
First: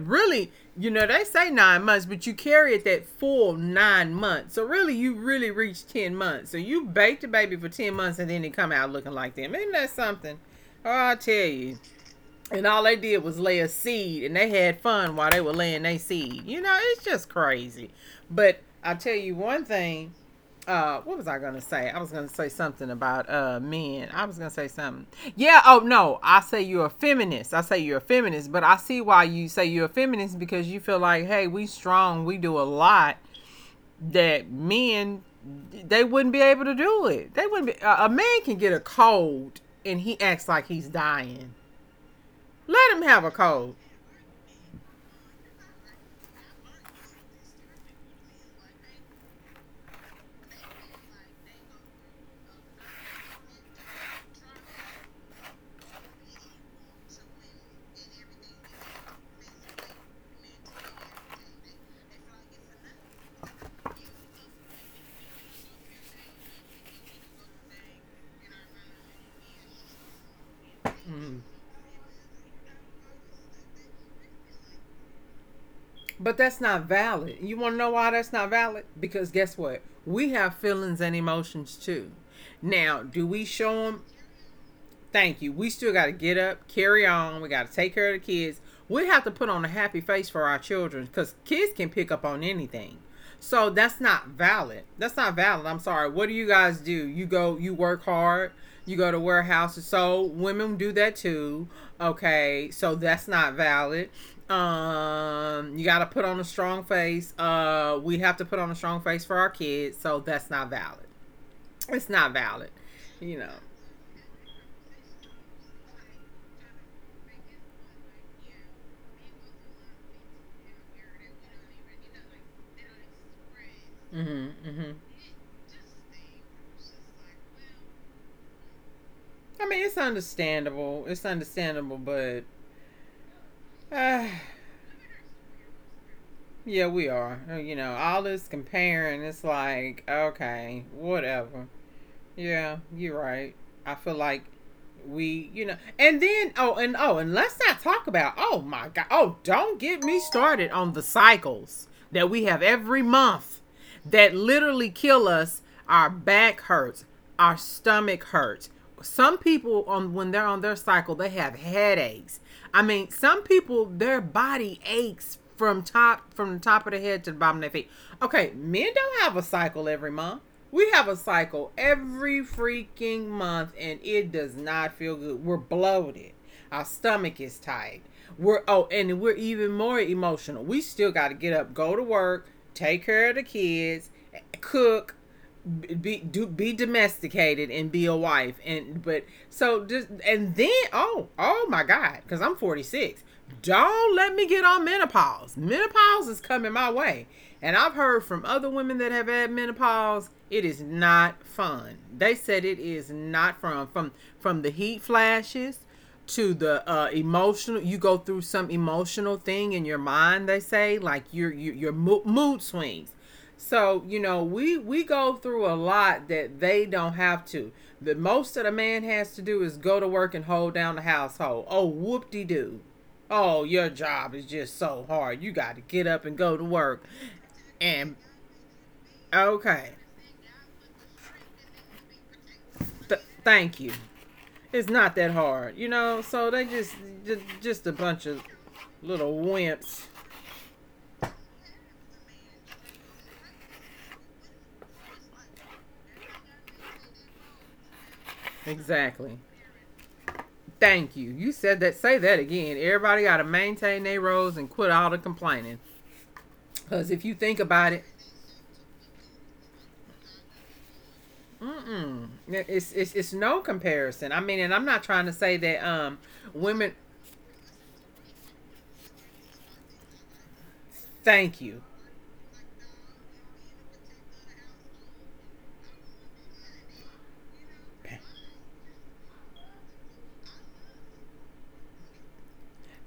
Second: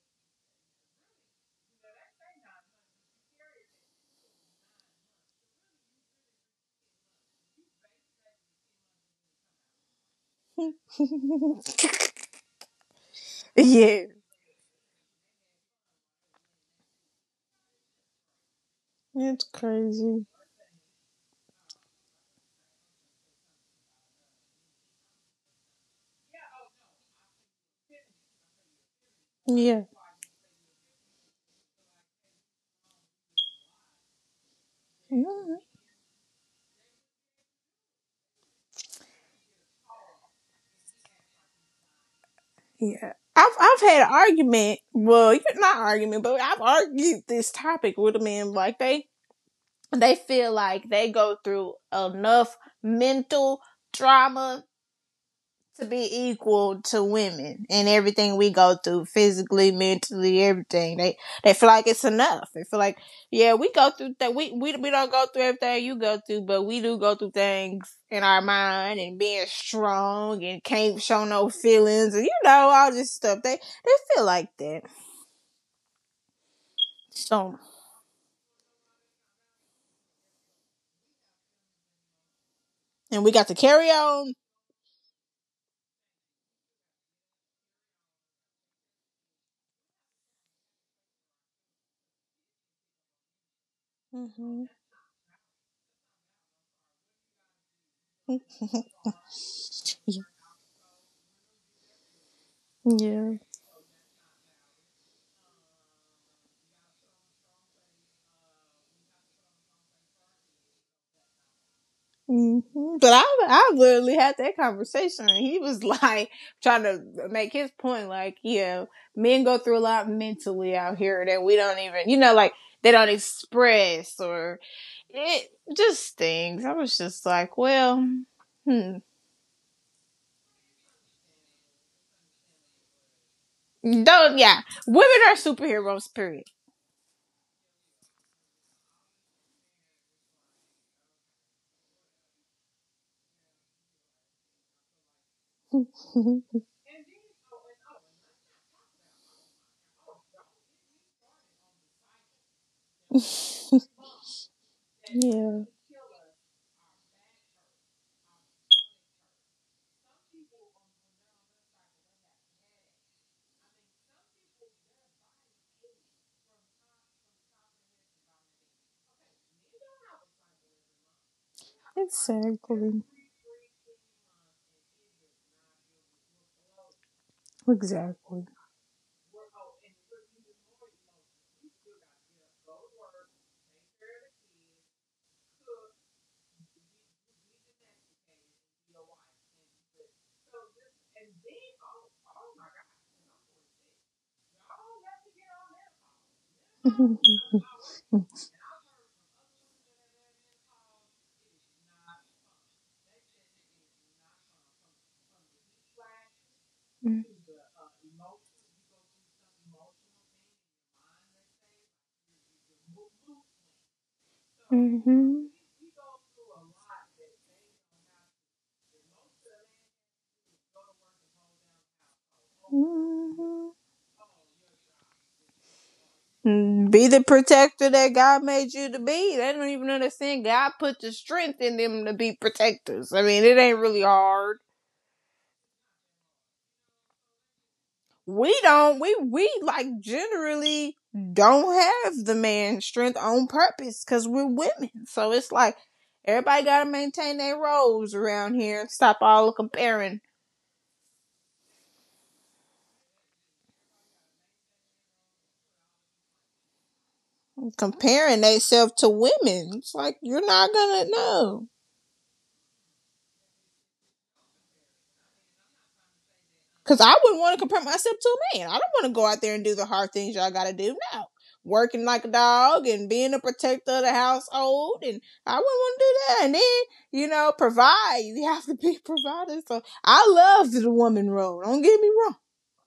S1: really, they say 9 months, but you carry it that full 9 months. So really, you really reach 10 months. So you bake the baby for 10 months, and then it come out looking like them. Isn't that something? Oh, I tell you. And all they did was lay a
S2: Yeah,
S1: seed, and they had fun while they were laying their seed. You know, it's just crazy. But I tell
S2: it's
S1: you one
S2: crazy.
S1: thing, what was I gonna say? I was gonna say something about men. I was gonna say something. Yeah, oh no, I say you're a feminist. I say you're a feminist, but I see why you
S2: Yeah.
S1: say you're a feminist, because you feel like, hey, we strong, we do a lot that men,
S2: Mhm.
S1: they wouldn't be able to do it. They wouldn't be. A man can get a cold and he acts like he's dying.
S2: Yeah,
S1: Let him have a
S2: I've
S1: cold.
S2: had an argument. Well, you- not argument, but I've argued this topic with a man. Like they feel like they go through enough mental trauma to be equal to women and everything we go through physically, mentally, everything. They feel like it's enough. They feel like yeah, we go through that. We don't go through everything you go through, but we do go through things in our mind, and being strong and can't show
S1: Mm.
S2: no feelings, and you know, all this stuff. They feel like that.
S1: But that's not valid. You want to
S2: So
S1: know why that's not valid? Because guess what? We have feelings and emotions too. Now, do we
S2: and we got to
S1: show them?
S2: carry on.
S1: Thank you. We still got to get up, carry on. We got to take care of the kids. We have to put on a happy face for our children, because kids can pick up on anything. So that's not
S2: Mm-hmm.
S1: valid. That's not valid. I'm sorry. What do you guys do? You go, you work hard, you go to warehouses. So women do that too. Okay. So that's
S2: Yeah.
S1: not valid. You got to put on a strong face. We have to put on a strong face for our kids. So that's not valid. It's not
S2: Hmm.
S1: valid,
S2: But
S1: you know.
S2: I literally had that conversation. And he was like trying to make his point, like, yeah, men go through a lot mentally out here that we don't even, you know, like they don't express or
S1: hmm hmm
S2: it just things. I was just like, well, hmm.
S1: I mean, it's understandable. It's understandable, but
S2: Don't,
S1: uh,
S2: yeah, women are superheroes, period.
S1: yeah, we are. You know, all this comparing, it's like okay, whatever. Yeah, you're right. I feel like we, and
S2: Mm-hmm.
S1: then oh, and oh, and let's not talk about oh my god, oh, don't get me started on the cycles that we have every month that literally kill
S2: Yeah,
S1: us. Our back hurts, our stomach hurts. Some people on when they're on their cycle, they have headaches. I mean, some people, their body aches from the top of the head to the bottom of their feet. Okay, men don't have a cycle every month. We have a cycle every
S2: exactly,
S1: freaking month, and it does not feel good. We're bloated. Our stomach is tight.
S2: exactly.
S1: We're oh, and we're even more emotional. We still got to get up, go to work, take care of the kids, cook, be domesticated and be a wife, and but so just and then oh my god, because I'm 46, don't let me get on menopause. Menopause is coming my way, and I've heard from other women that have had menopause, it is not fun. They said it is not fun, from the heat flashes to the emotional. You go through some emotional thing in your mind, they say, like your mood swings. So, you know, we
S2: Hmm.
S1: go through a lot that they don't have to. The most that a man has to do is go to work and hold down the household. Oh, whoop-de-doo. Oh, your job is just so hard, you got to get up and go
S2: Mm,
S1: to
S2: be the
S1: work.
S2: protector that God
S1: And
S2: made you to be. They don't even
S1: okay.
S2: understand God put the strength in them to be protectors. I mean,
S1: Th-
S2: it ain't really
S1: thank you,
S2: hard.
S1: it's not that hard, you know. So they just a bunch of
S2: We
S1: little
S2: like
S1: wimps.
S2: generally don't have the man strength on purpose, because we're women. So it's like everybody got to maintain their roles around here and stop all
S1: Exactly.
S2: comparing,
S1: Thank you. You said that. Say that again. Everybody got to maintain their roles and quit all the complaining. Cause if you think about
S2: comparing
S1: it,
S2: themselves to women. It's like, you're not gonna know.
S1: mm-mm, it's no comparison. I mean, and I'm not trying to say that
S2: Cause I
S1: women.
S2: wouldn't want to compare myself to a man. I don't want to go out there and do the hard things y'all gotta do. No.
S1: Thank
S2: Working
S1: you.
S2: like a dog and being a protector of the household, and I wouldn't want to do that. And then, you know, provide. You have to be provider. So I love the woman role. Don't get me wrong.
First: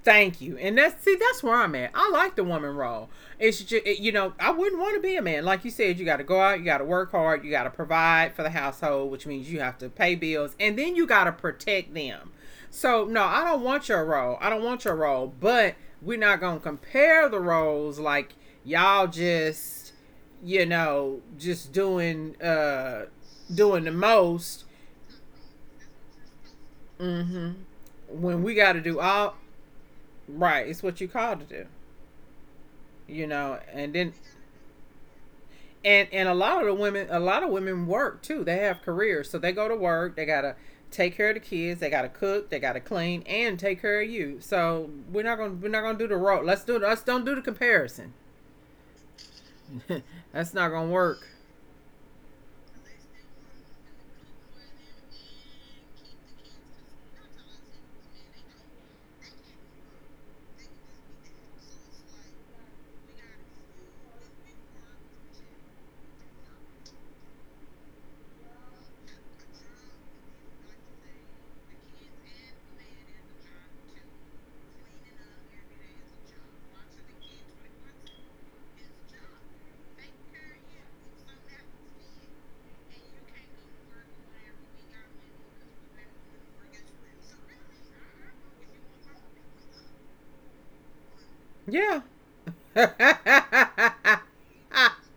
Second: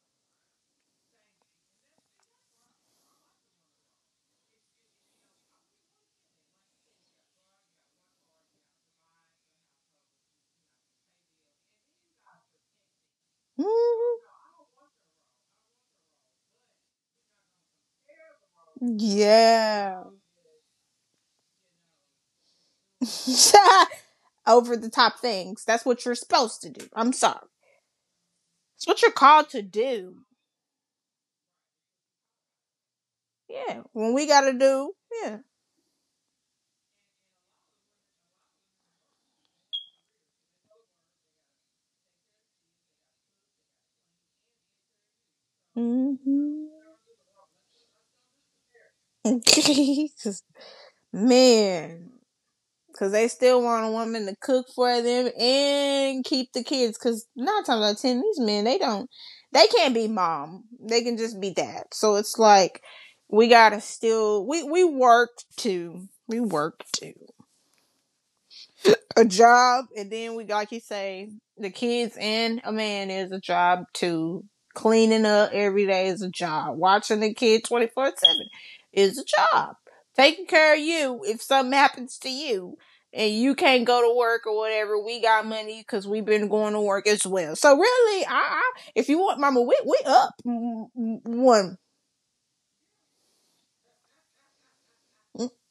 S1: Thank you. And that's see, that's where I'm at. I like the woman role. It's just it, I wouldn't want to be a man. Like you said, you got to go out, you got to work hard, you got to provide for the household, which means you have to pay bills, and then you got to protect them. So no, I don't want your
S2: Mhm.
S1: role. I don't want your role. But we're not gonna compare the roles, like y'all just,
S2: Yeah.
S1: you know, just doing the most.
S2: Over the top things. That's what you're supposed to do. I'm sorry.
S1: Mm-hmm. When we
S2: It's
S1: got to
S2: what you're
S1: do
S2: called
S1: all.
S2: to do.
S1: Right, it's what you called to do. You
S2: Yeah.
S1: know,
S2: When
S1: and
S2: we
S1: then
S2: gotta do, yeah.
S1: and a lot of the women a lot of women work too, they have careers, so they go to work, they gotta take care of the kids, they gotta cook, they gotta clean and take care of you. So we're not gonna do the
S2: Mm
S1: road. Let's don't do the comparison.
S2: hmm.
S1: That's not gonna work.
S2: Man, because they still want a woman to cook for them and keep the kids. Because nine times out of ten, these men they can't be mom. They can just be dad. So it's like we gotta still we we work we work to a job, and then we, like you say, the kids. And a man is a job too. Cleaning up every day is a job. Watching the kid 24/7 is a job. Taking care of you if something happens to you and you can't go to work or whatever, we got money because we've been going to work as well. So really, I if you want, Mama, we up one,
S1: Yeah.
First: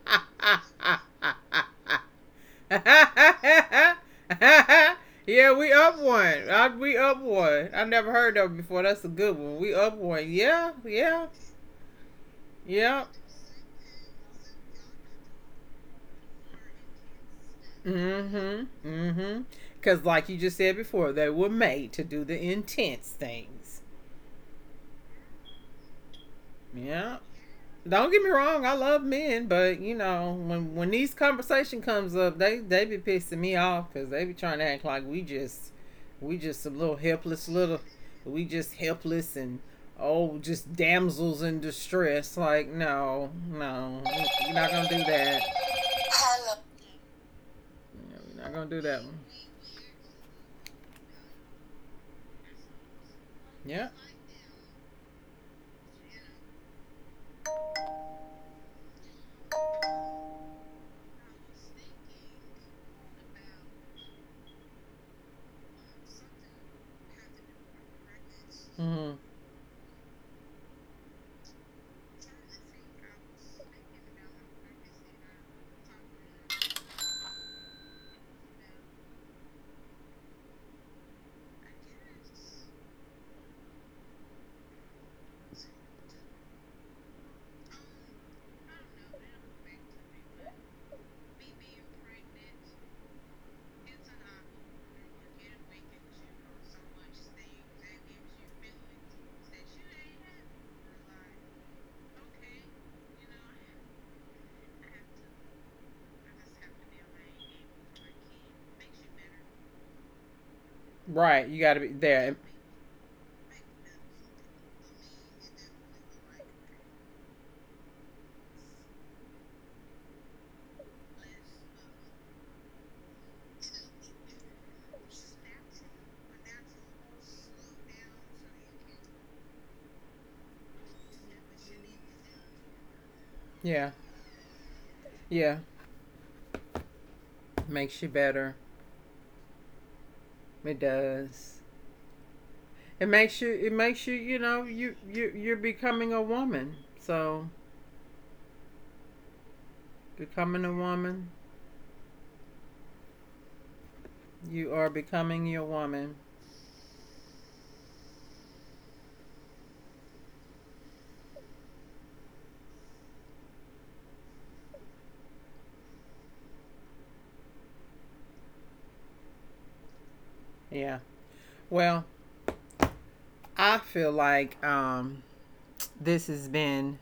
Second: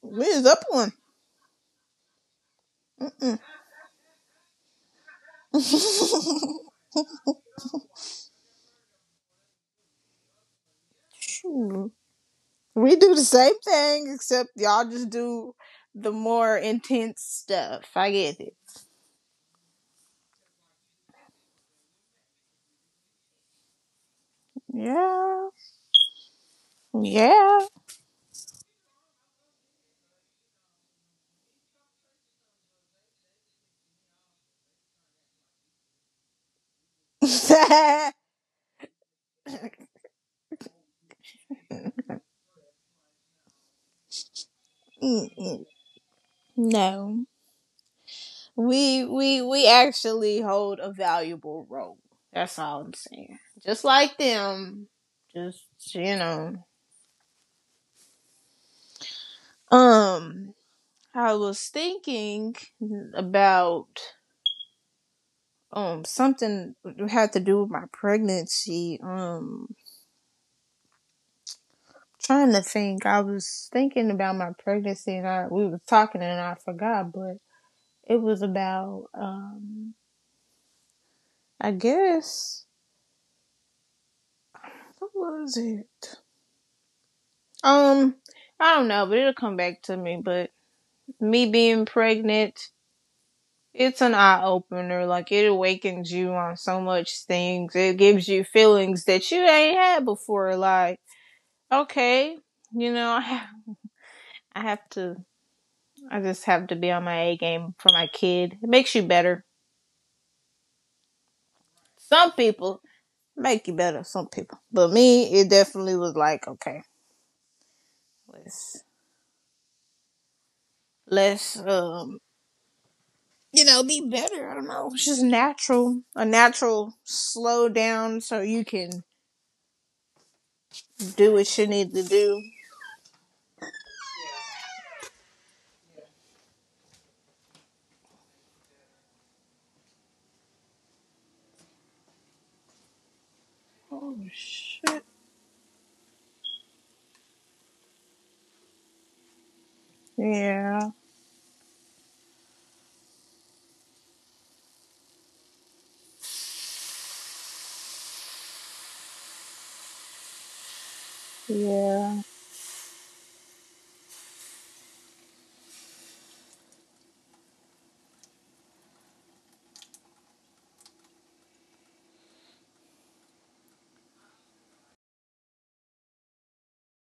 S2: we is up one.
S1: Yeah, we up
S2: Mm.
S1: one. We up one. I never heard of it before. That's a good one. We up one. Yeah, yeah,
S2: We
S1: yeah.
S2: do the same thing, except y'all just do the more intense stuff. I get it.
S1: Mm-hmm. Mm-hmm. Cause like you just said before, they were made to do the intense things.
S2: Yeah.
S1: Yeah.
S2: Yeah.
S1: Don't get me wrong, I love men, but you know when these conversation comes up, they be pissing me off, because they be trying to act like we just some little helpless little, we just helpless and oh, just damsels in distress. Like, no, no, you're not gonna do that.
S2: No.
S1: You're not gonna do
S2: We
S1: that one.
S2: we we actually hold a valuable role. That's all I'm saying. Just
S1: Yeah.
S2: like them. Just, you know. Um, I was thinking about something that had to do with my pregnancy.
S1: hmm
S2: Trying to think, I was thinking about my pregnancy, and I, we were talking, and I forgot, but it was about I guess what was it? Um, I don't know, but it'll come back to me. But me being pregnant, it's an eye opener. Like it awakens you on so much things. It gives you feelings that you ain't had before. Like okay, you know, I have to. I just have to be on my A game for my kid. It makes you better.
S1: Right, you got to be
S2: Some
S1: there.
S2: people make you better. Some people, but me, it definitely was like, okay, let's let's you know, be better. I don't know. It's just natural, a natural slow down, so you can do what you need to do.
S1: Yeah, yeah, makes you better. It does. It makes you. It makes
S2: Oh
S1: you. You know. You.
S2: shit!
S1: You. You're becoming a woman. So becoming a
S2: Yeah,
S1: woman. You are becoming your woman.
S2: yeah.
S1: Yeah. Well, I feel like this has been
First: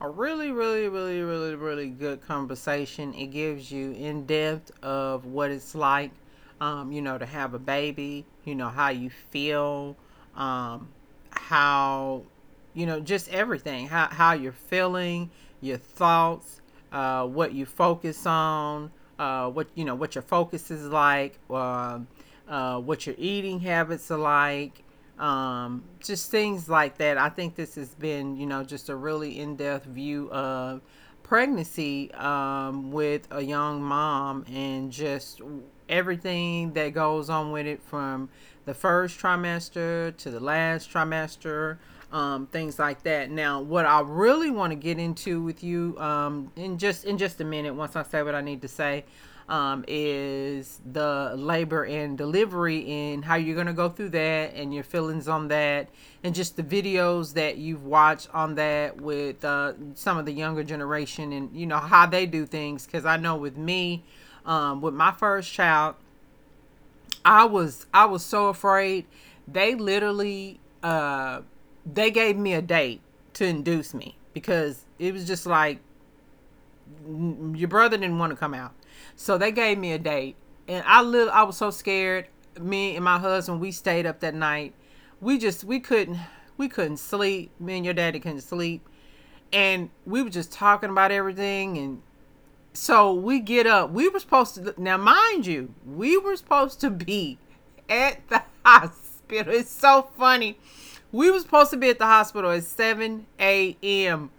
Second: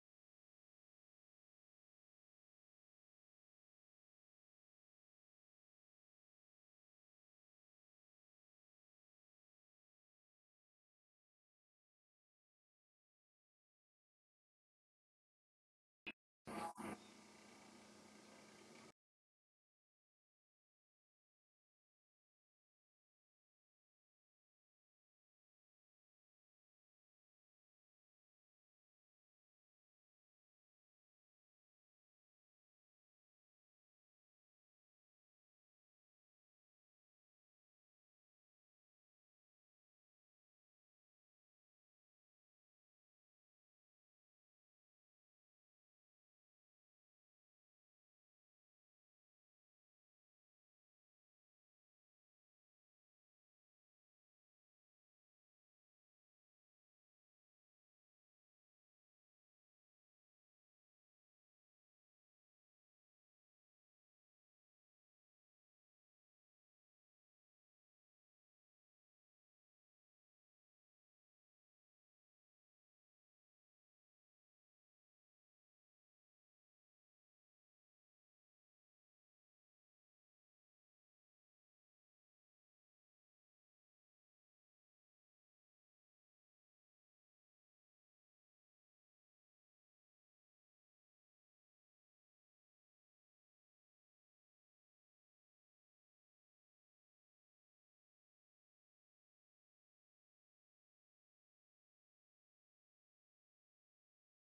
S1: a really, really, really, really, really good conversation. It gives you in depth of what it's like, to have a baby, how you feel, um, how, just everything, how you're feeling, your thoughts, what you focus on, what your focus is like, what your eating habits are like, just things like that. I think this has been just a really in depth view of pregnancy with a young mom and just everything that goes on with it from the first trimester to the last trimester, things like that. Now, what I really want to get into with you in just a minute, once I say what I need to say, is the labor and delivery and how you're going to go through that and your feelings on that, and just the videos that you've watched on that with some of the younger generation and you know how they do things. Because I know with me, with my first child, I was so afraid. They literally they gave me a date to induce me because it was just like your brother didn't want to come out. So they gave me a date and I was so scared. Me and my husband, we stayed up that night. We just we couldn't we couldn't sleep. Me and your daddy couldn't sleep. And we were just talking about everything, and so we get up. We were supposed to, now, mind you, we were supposed to be at the hospital. It's so funny. We were supposed to be at the hospital at 7 a.m.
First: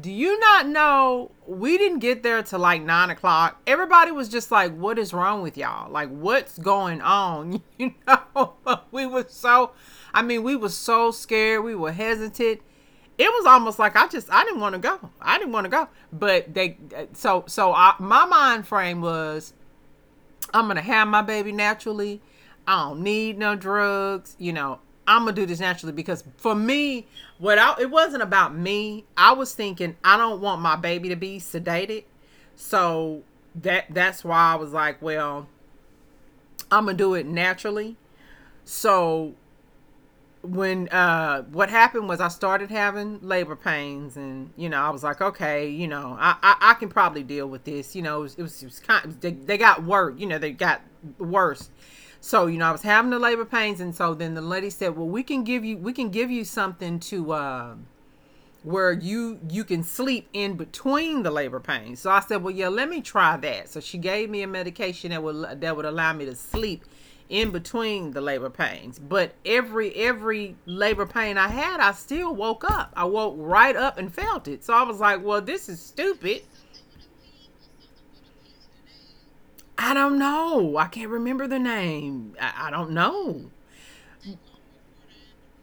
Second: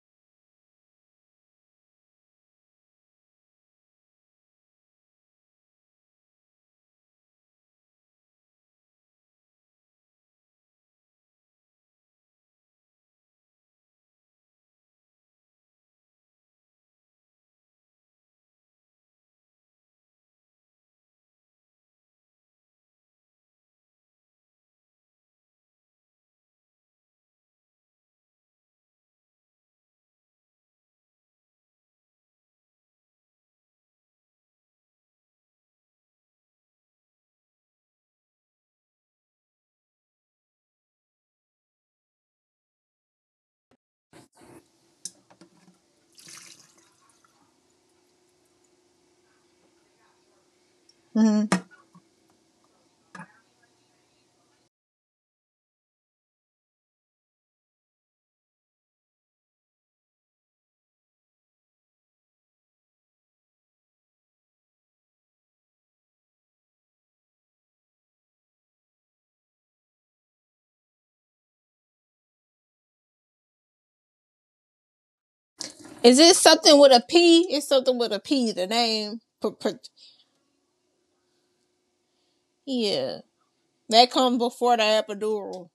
S1: Do you not know we didn't get there till like 9 o'clock? Everybody was just like, "What is wrong with y'all? Like, what's going on?" You know, we were so, I mean, we were so scared, we were hesitant, it was almost like I didn't want to go. I didn't want to go. But they, so I, my mind frame was I'm gonna have my baby naturally. I don't need no drugs. You know, I'm gonna do this naturally because for me, it wasn't about me. I was thinking I don't want my baby to be sedated. So that's why I was like, well, I'm gonna do it naturally. So when what happened was I started having labor pains, and you know I was like, okay, you know, I can probably deal with this. You know, it was kind of, they got worse. You know, they got
S2: Hmm.
S1: worse. So you know I was having the labor pains, and so then the lady said, well, we can give you something to where you can sleep in between the labor pains. So I said, well, yeah, let me try that. So she gave me a medication that would allow me to sleep in between the labor pains. But every labor pain I had, I still woke up. I woke right up and felt it. So I was like, well, this is
S2: Is it
S1: stupid.
S2: something with a P? It's something with a P. The name,
S1: I don't know. I can't remember the name. I don't
S2: yeah,
S1: know.
S2: that comes before the epidural.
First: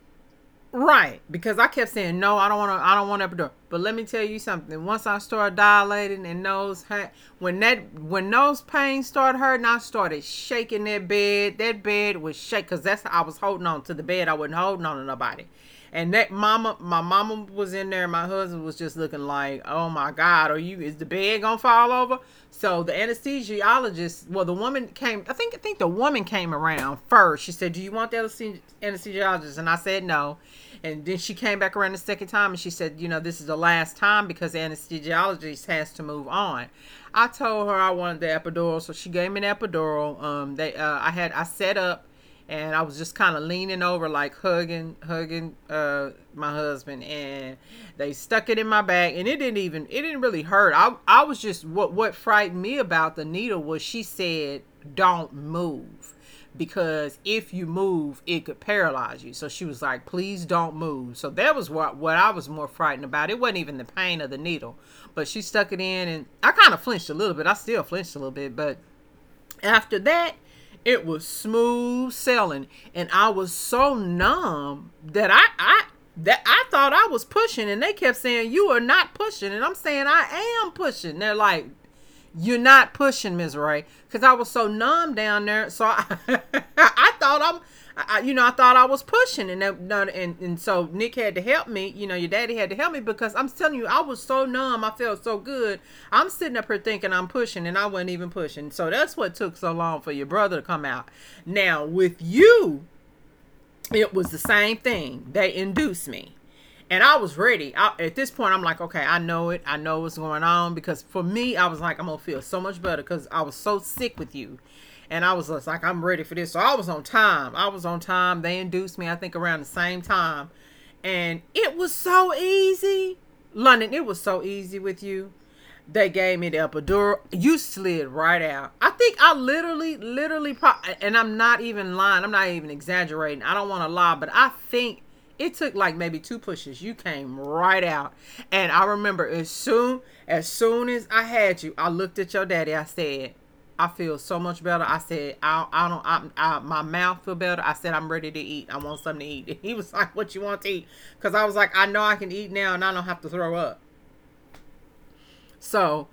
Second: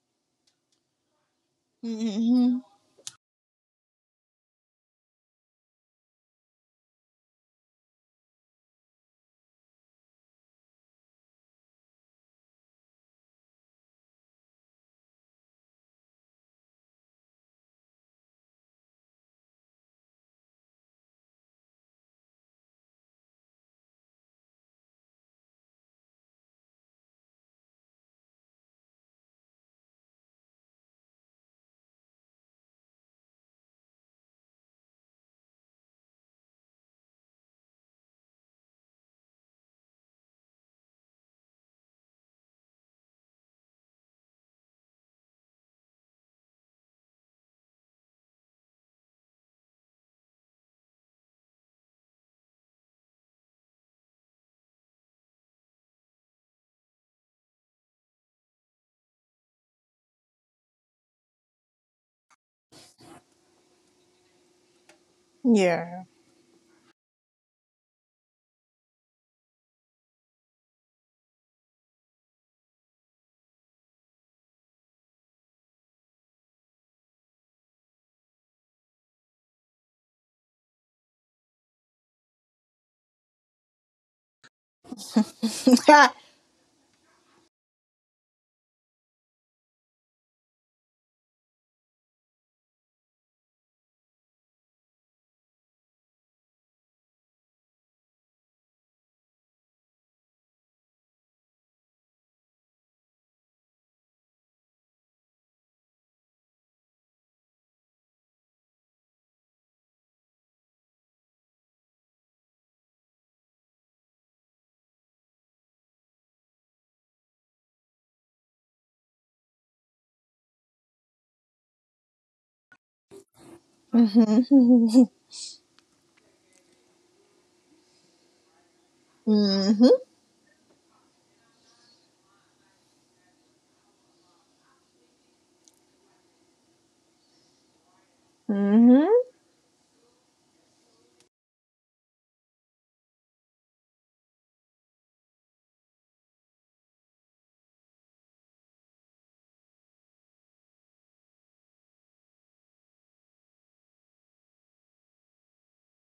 S1: Right, because I kept saying no, I don't
S2: Hmm.
S1: want to. I don't want to door. But let me tell you something. Once I started dilating and those hurt, when that when those pains started hurting, I started shaking that bed. That bed was shake because that's I was holding on to the bed. I wasn't holding on to nobody. And that mama, my mama was in there, and my husband was just looking like, "Oh my God, are you? Is the bed gonna fall over?" So the anesthesiologist, well, the woman came. I think the woman came around first. She said, "Do you want the anesthesiologist?" And I said, "No." And then she came back around the second time, and she said, "You know, this is the last time because the anesthesiologist has to move on." I told her I wanted the epidural, so she gave me an epidural. They, I set up and I was just kind of leaning over, like hugging my husband, and they stuck it in my back, and it didn't even, it didn't really hurt. I was just what frightened me about the needle was she said, "Don't move," because if you move, it could paralyze you. So she was like, "Please don't move." So that was what I was more frightened about. It wasn't even the pain of the needle, but she stuck it
S2: Yeah.
S1: in, and I kind of flinched a little bit. But after that, it was smooth sailing, and I was so numb that I thought I was pushing, and they kept saying you are not pushing, and I'm saying I am pushing. They're like, you're not pushing, Ms. Ray, because I was so numb down there. So I, I thought I'm, I thought I was pushing, and and so Nick had to help me. You know, your daddy had to help me because I'm telling you, I was so numb. I felt so good. I'm sitting up here thinking I'm pushing, and I wasn't even pushing. So that's what took so long for your brother to come out. Now with you, it was the same thing. They induced me. And I was ready. At this point, I'm like, okay, I know it. I know what's going on. Because for me, I was like, I'm going to feel so much better because I was so sick with you. And I was just like, I'm ready for this. So I was on time. I was on time. They induced me, I think, around the same time. And it was so easy. London, it was so easy with
S2: Hmm.
S1: you. They gave me the epidural. You slid right out. I think I literally, literally, and I'm not even lying. I'm not even exaggerating. I don't want to lie, but I think it took like maybe two pushes. You came right out, and I
S2: Mm-hmm.
S1: remember as soon as I had you, I looked at your daddy. I said, "I feel so much better." I said, I don't. My mouth feel better." I said, "I'm ready to eat. I want something to eat." And he was like, "What you want to eat?" Because I was like, "I know I can eat now, and I don't have to throw up." So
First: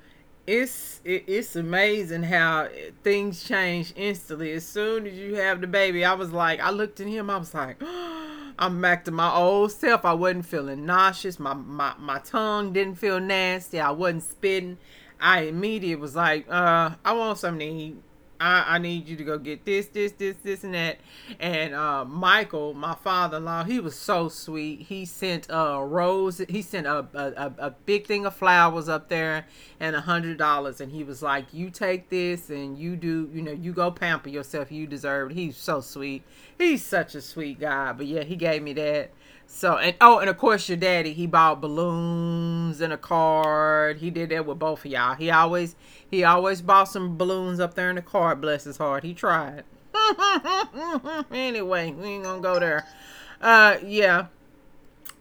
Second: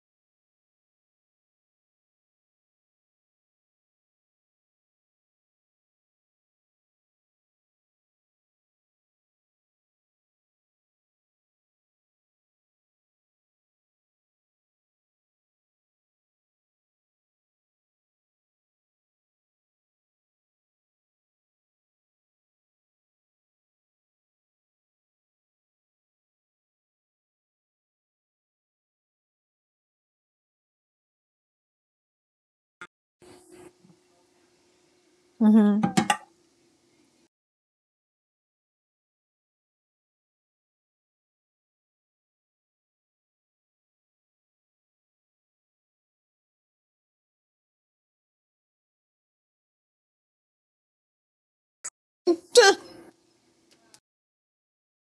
S1: it's amazing how things change instantly. As soon as you have the baby, I was like, I looked at him, I was like, oh, I'm back to my old self. I wasn't feeling nauseous. My tongue didn't feel nasty. I wasn't spitting. I immediately was like, I want something to eat. I need you to go get this, this, this, this, and that. And Michael, my father-in-law, he was so sweet. He sent a rose. He sent a big thing of flowers up there and $100. And he was like, "You take this, and you do. You know, you go pamper yourself. You deserve it." He's so
S2: Mm-hmm.
S1: sweet. He's such a sweet guy. But yeah, he gave me that. So, and oh, and of course your daddy, he bought balloons and a card. He did that with both of y'all. He always bought some balloons up there in the card, bless his heart. He tried. Anyway, we ain't gonna go there. Yeah.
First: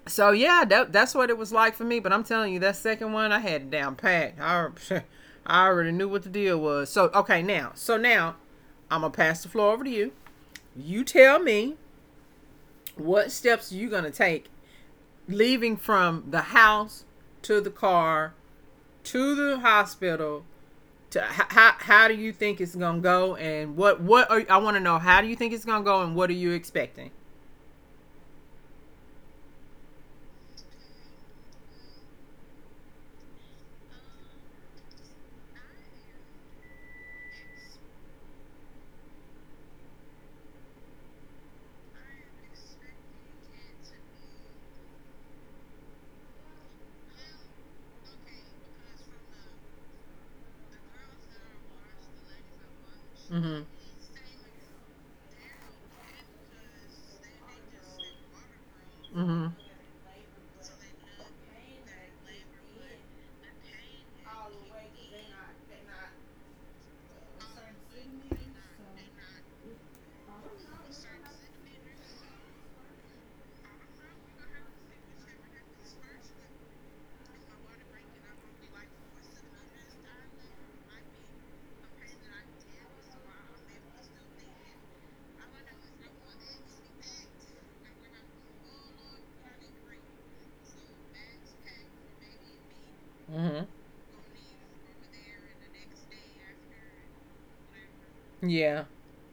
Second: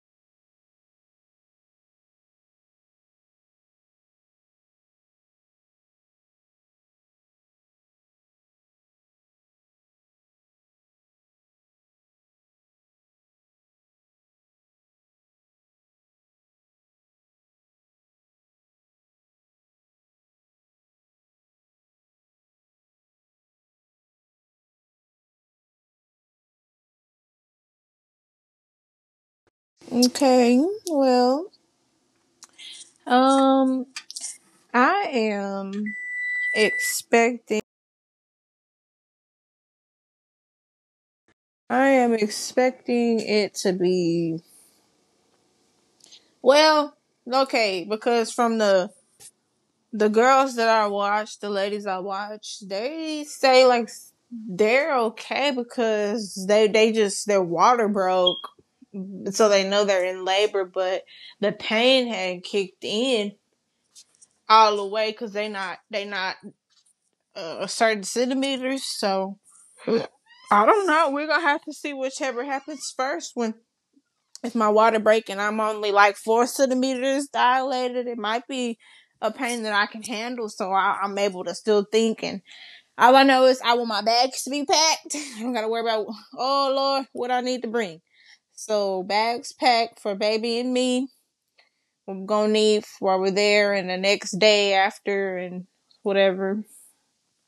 S1: So yeah, that's what it was like for me. But I'm telling you, that second one I had it down packed. I, I already knew what the deal was. So okay, now I'm gonna pass the floor over to you. You tell me what steps you gonna take leaving from the house to the car to the hospital, to how do you think it's gonna go and what are, I want to know how do you think it's gonna go and what are you expecting?
S2: Okay, well, Um, I am expecting. I am expecting it to be well. Okay, because from the girls that I watch, the ladies I watch,
S1: Mhm.
S2: they say like they're okay because they just their water broke,
S1: Mhm.
S2: so they know they're in labor, but the pain had not kicked in all the way because they not a certain centimeters. So I don't know. We're gonna have to see whichever happens first. When if my water break and I'm only like 4 centimeters dilated, it might be a pain that I can handle, so I'm able to still think. And all I know is I want my bags to be packed. I don't gotta worry about oh Lord, what I need to bring. So bags packed for baby and me.
S1: Mhm.
S2: I'm gonna need while we're there and the next day after and whatever.
S1: Yeah.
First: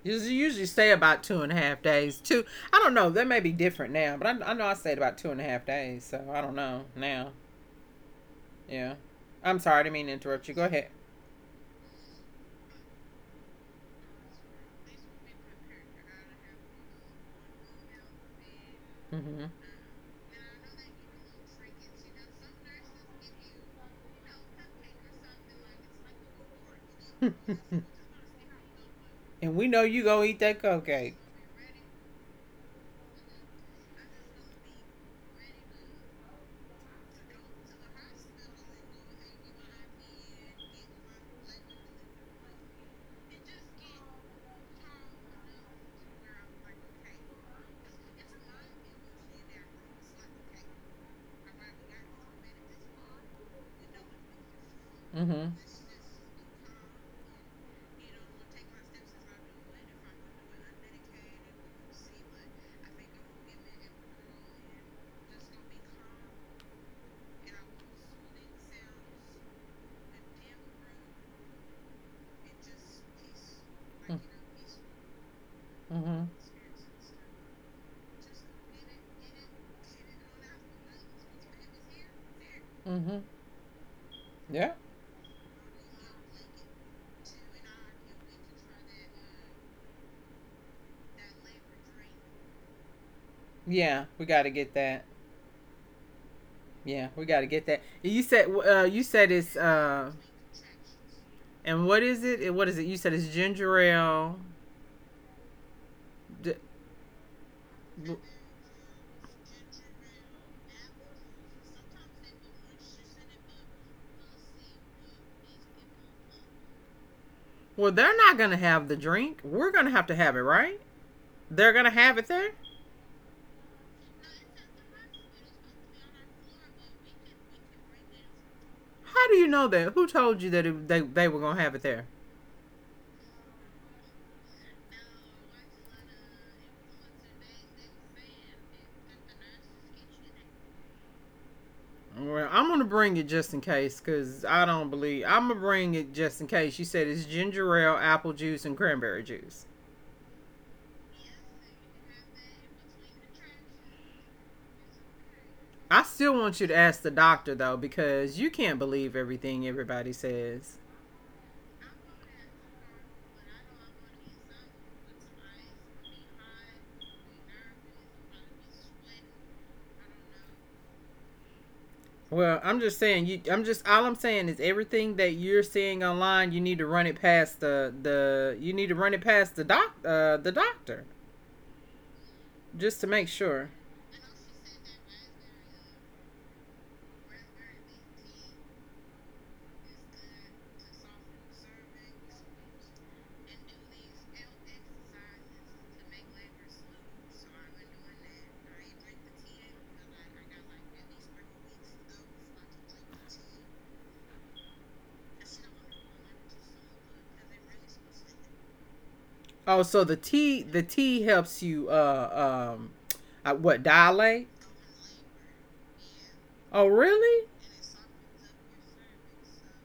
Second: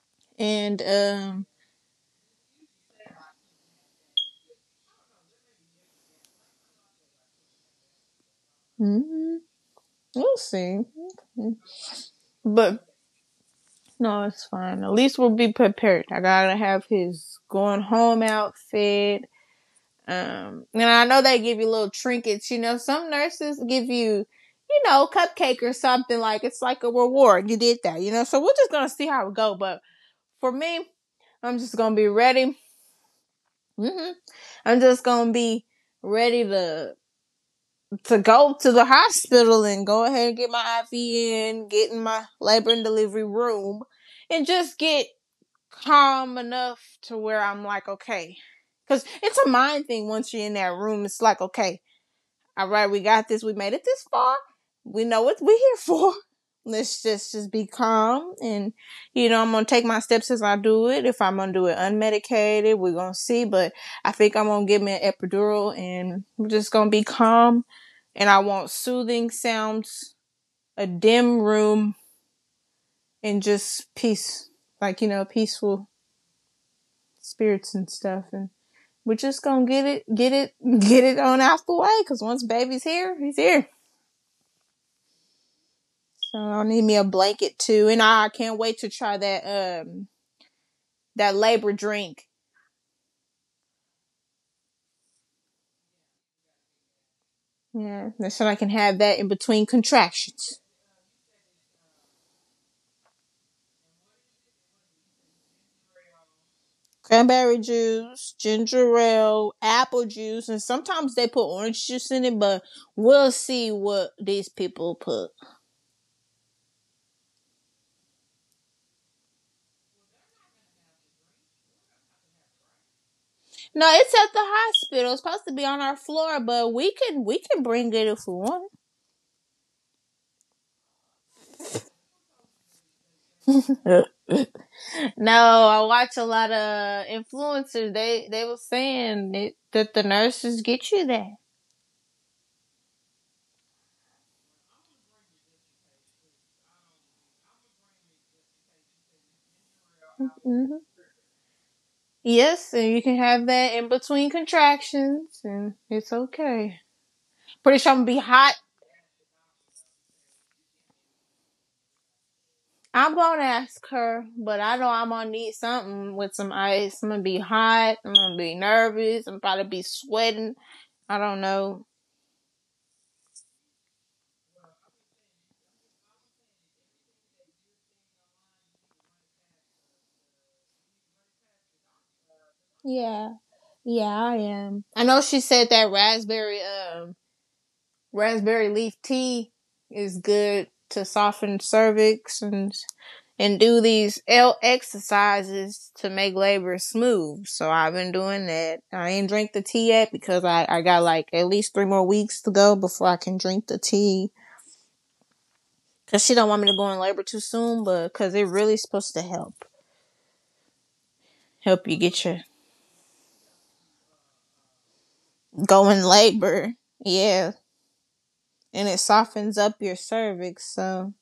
S1: You usually
S2: And
S1: stay about two
S2: um.
S1: and a half days. Two. I don't know. That may be different now, but I know I stayed about 2.5 days. So I don't know now. Yeah.
S2: mm,
S1: I'm sorry. I didn't
S2: We'll
S1: mean to
S2: see.
S1: interrupt you. Go ahead.
S2: But no, it's fine. At least we'll be prepared. I gotta have his going home outfit. And I know they give you little trinkets. You know, some nurses give you, cupcake or something like it's like a reward. You did that. So we're
S1: Hmm.
S2: just gonna see how it go. But
S1: And we
S2: for
S1: know you
S2: me,
S1: gonna eat that
S2: I'm just
S1: cupcake.
S2: gonna be ready. Hmm. I'm just gonna be ready to go to the hospital and go ahead and get my IV in, get in my labor and delivery room, and just get calm enough to where I'm like, okay. Because it's a mind thing once you're in that room. It's like, okay, all right, we got this. We made it this far. We know what we're here for.
S1: Mm-hmm.
S2: Let's just be calm and I'm gonna take my steps as I do it. If I'm gonna do it unmedicated, we're gonna see. But I think I'm gonna give me an epidural and we're just gonna be calm and I want soothing sounds, a dim room and just peace. Like, you know, peaceful
S1: Mm-hmm.
S2: spirits and stuff and we're just gonna get it, get it on out the way. Cause once baby's here, he's here.
S1: Mm-hmm. Yeah.
S2: So I'll need me a blanket too. And I can't wait to try um that labor drink.
S1: Yeah, we gotta get that. Yeah, we gotta get that.
S2: Yeah. That's so
S1: You
S2: I can
S1: said
S2: have
S1: it's
S2: that in
S1: uh,
S2: between contractions.
S1: and what is it? And what is it? You said it's ginger ale. D- w-
S2: Cranberry juice, ginger ale, apple juice, and sometimes they put orange juice in it, but we'll see what these people put.
S1: Well, they're not gonna have the drink. We're gonna have to have it, right? They're gonna have it there.
S2: No, it's at the hospital. It's supposed to be on our floor, but we can bring it if we want.
S1: How do you know that? Who told you that they were gonna have it there?
S2: Yeah. No, I watch a lot of influencers. They were saying it, that the nurses get you that.
S1: Well, I'm gonna bring it just in case, cause I don't believe I'm gonna bring it just in case. You said it's ginger ale, apple juice, and cranberry
S2: Hmm.
S1: juice.
S2: Yes, and you can have that in between contractions, and it's okay.
S1: I still
S2: Pretty
S1: want
S2: sure I'm
S1: you
S2: gonna
S1: to
S2: be
S1: ask the
S2: hot.
S1: doctor though, because you can't believe everything everybody says.
S2: I'm gonna ask her, but I know I'm gonna need something with some ice. I'm gonna be hot. I'm gonna be nervous. I'm probably be sweating. I don't know.
S1: Well, I'm just saying you. I'm just all I'm saying is everything that you're seeing online, you need to run it past the the. You need to run it past the doc the doctor
S2: Yeah, yeah,
S1: just
S2: I
S1: to make
S2: am.
S1: sure.
S2: I know she said that raspberry leaf tea is good to soften cervix and do these L exercises to make labor smooth. So I've been doing that. I ain't drink the tea yet because I got like at least 3 more weeks to go before I can drink the tea. Cause she don't want me to go in labor too soon, but cause it really supposed to help,
S1: Oh, so
S2: help you
S1: the
S2: get your
S1: tea helps you what, dilate?
S2: go in labor. Yeah.
S1: Oh, really?
S2: And it softens up your cervix. So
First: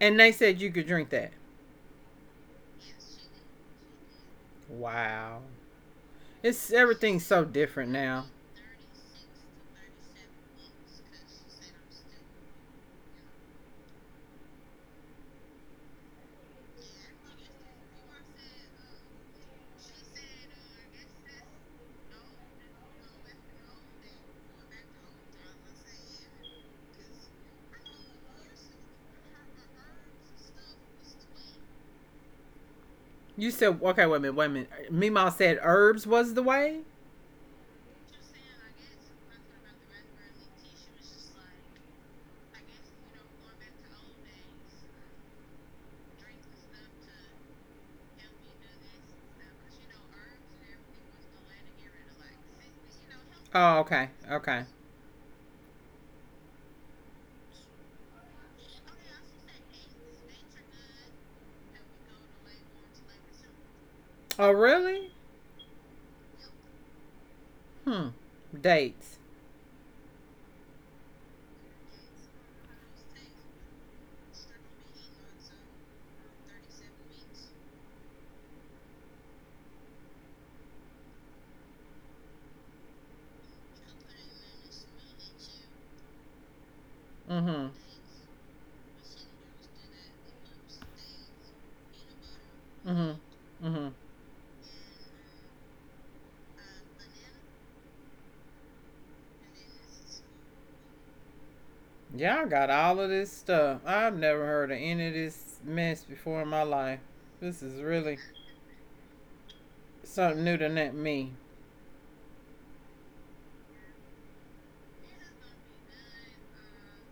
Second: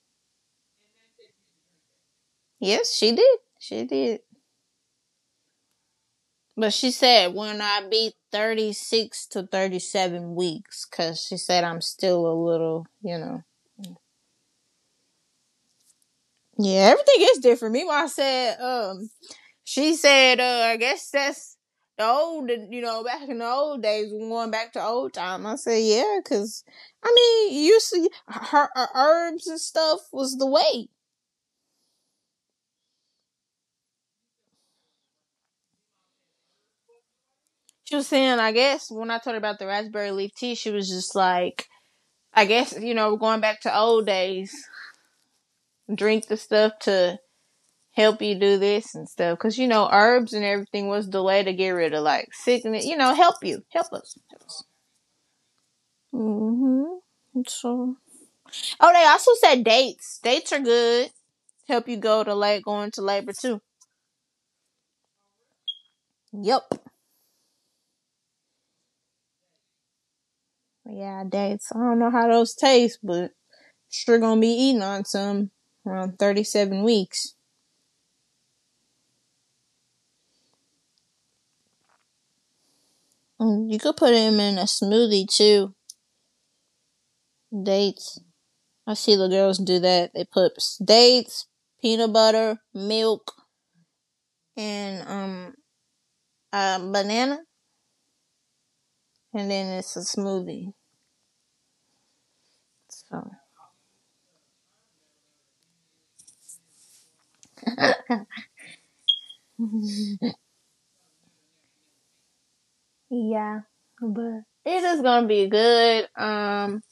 S1: And they said you could drink that.
S2: yes, she did. She did.
S1: Wow. It's
S2: But she
S1: Everything's
S2: said
S1: so
S2: when I
S1: different
S2: be
S1: now.
S2: 36 to 37 weeks, cause she said I'm still a little, you know, Yeah, everything is different. Meanwhile, I said, she said, I guess that's the old, you know, back in the old days, going back to old time. I said, yeah, because, I mean, you see, her herbs and stuff was the way.
S1: You said okay, wait a minute, wait a minute. Meemaw said herbs was the way.
S2: She was saying, I guess, when I told her about the raspberry leaf tea, she was just like, I guess, you know, going back to old days, drink the stuff to help you do this and stuff. Because, you know, herbs and everything was the way to get rid of, like, sickness, you know, help you,
S1: Oh,
S2: help
S1: okay,
S2: us. Help us.
S1: okay.
S2: Mm-hmm. True. Oh, they also said dates. Dates are good. Help you go to late going to labor too.
S1: Oh, really?
S2: Yep.
S1: Hmm. Dates.
S2: Yeah, dates. I don't know how those taste, but sure gonna be eating on some around 37 weeks. You could put them in a smoothie too.
S1: Mm-hmm.
S2: Dates. I see the girls do that. They put dates, peanut butter,
S1: Mm-hmm.
S2: milk,
S1: Mm-hmm.
S2: and a banana, and then it's a smoothie.
S1: Y'all got all of
S2: So
S1: this stuff. I've never heard of any of this mess before in my life. This is really something new to net me.
S2: yeah, but it is gonna be good.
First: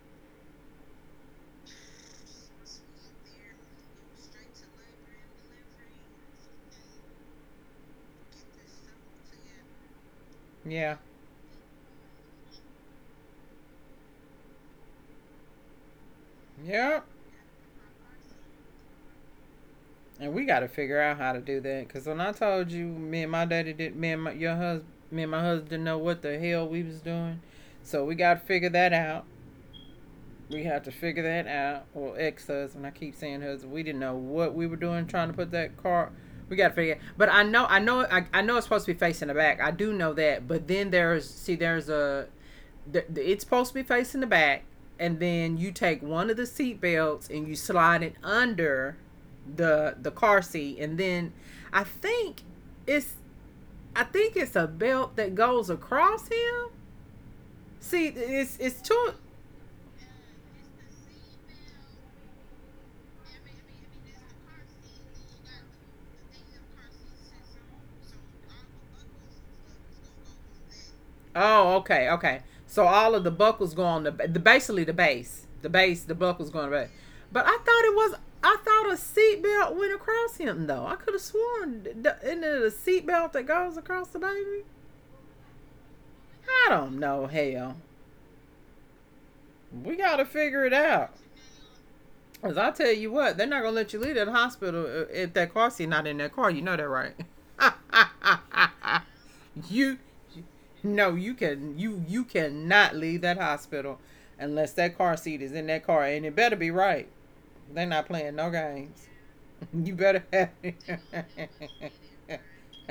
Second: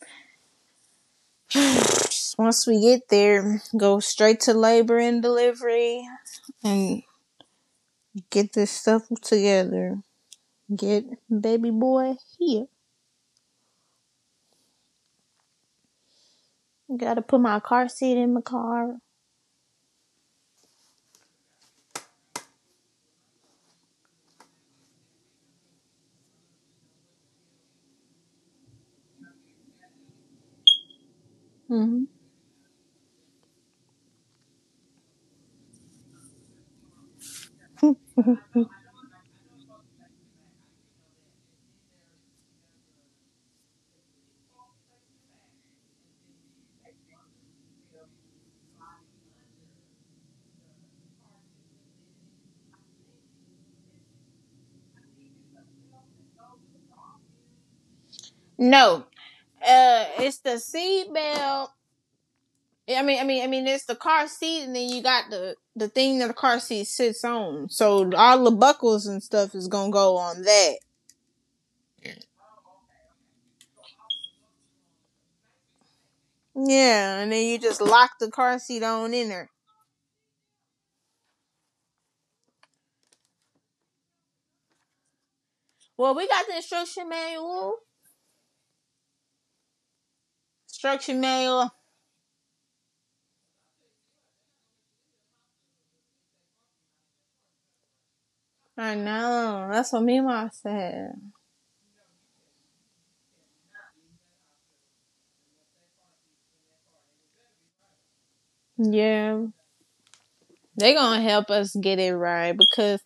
S2: Once we get there, go straight to labor and delivery, and get this stuff together.
S1: Yeah.
S2: Get baby boy here.
S1: Yep.
S2: Gotta put my car seat in my car.
S1: And we got to figure out how to do that. Cause when I told you, me and my husband didn't know what the hell we was doing. So we got to figure that out. We had to figure that out. Well, ex husband, I keep saying husband. We didn't know what we were doing trying to put that car. We got to figure it out. But I know it's supposed to be facing the back. I do know that. But then there's a it's supposed to be facing the back, and then you take one of the seat belts and you slide it under the car seat, and then I think it's I think it's a belt that goes across him. See, it's two.
S2: No, it's the seat belt. I mean, it's the car seat, and then you got the thing that the car seat sits on. So all the buckles and stuff is gonna go on that.
S1: Oh, okay, okay. So all of the buckles go on the basically the base, the buckles going back.
S2: Yeah, and then
S1: But
S2: you just lock the car
S1: I
S2: seat
S1: thought a
S2: on in there.
S1: seatbelt went across him though. I could have sworn, isn't it a seatbelt that goes across the baby?
S2: Well, we got the
S1: I don't
S2: instruction
S1: know.
S2: manual.
S1: Hell, we gotta figure it
S2: Instruction
S1: out.
S2: manual.
S1: Cause I tell you what, they're not gonna let you leave that hospital if that car seat not in that car. You know that, right?
S2: I know. That's what me
S1: you,
S2: mom
S1: you-
S2: said.
S1: no, you can you cannot leave that hospital unless that car seat is in that car, and it better be right. They're not playing no games.
S2: Yeah.
S1: You better have
S2: They
S1: it.
S2: gonna help us get it right because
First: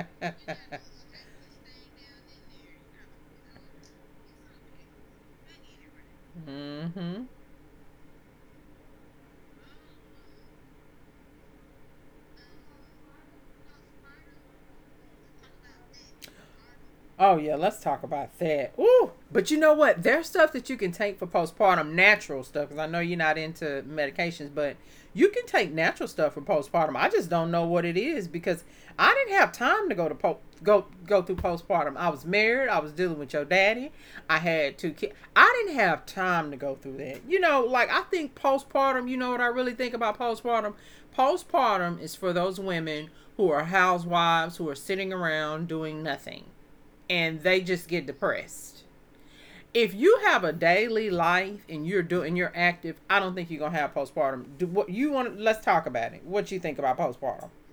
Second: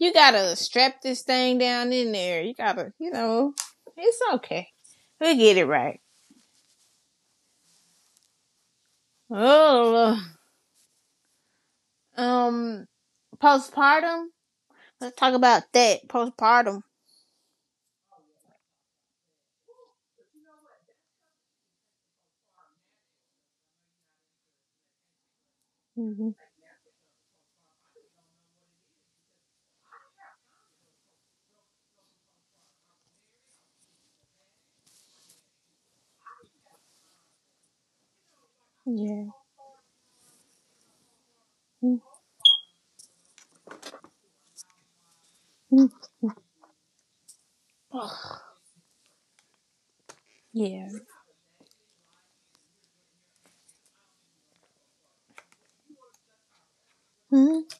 S2: you gotta strap this thing down in there. You gotta, it's okay. We get it right.
S1: Mm-hmm.
S2: Oh, um, postpartum. Let's talk about that. Postpartum.
S1: Oh yeah, let's talk about that. Ooh, but you know what? There's stuff that you can take for postpartum, natural stuff. Because I know you're not into medications, but you can take natural
S2: Mm-hmm.
S1: stuff for postpartum. I just don't know what it is because I didn't have time to go through postpartum. I was married. I was dealing with your daddy. I had two kids. I didn't have time to go through that. You know, like I think postpartum. You
S2: Yeah.
S1: know what I really think about postpartum?
S2: Mm-hmm.
S1: Postpartum is for those women who are housewives who are sitting around doing nothing and they just get depressed. If you have a
S2: Yeah.
S1: daily life and you're active, I don't think you're gonna have postpartum. Do what you want. Let's talk about it. What you think about postpartum?
S2: Mm-hmm.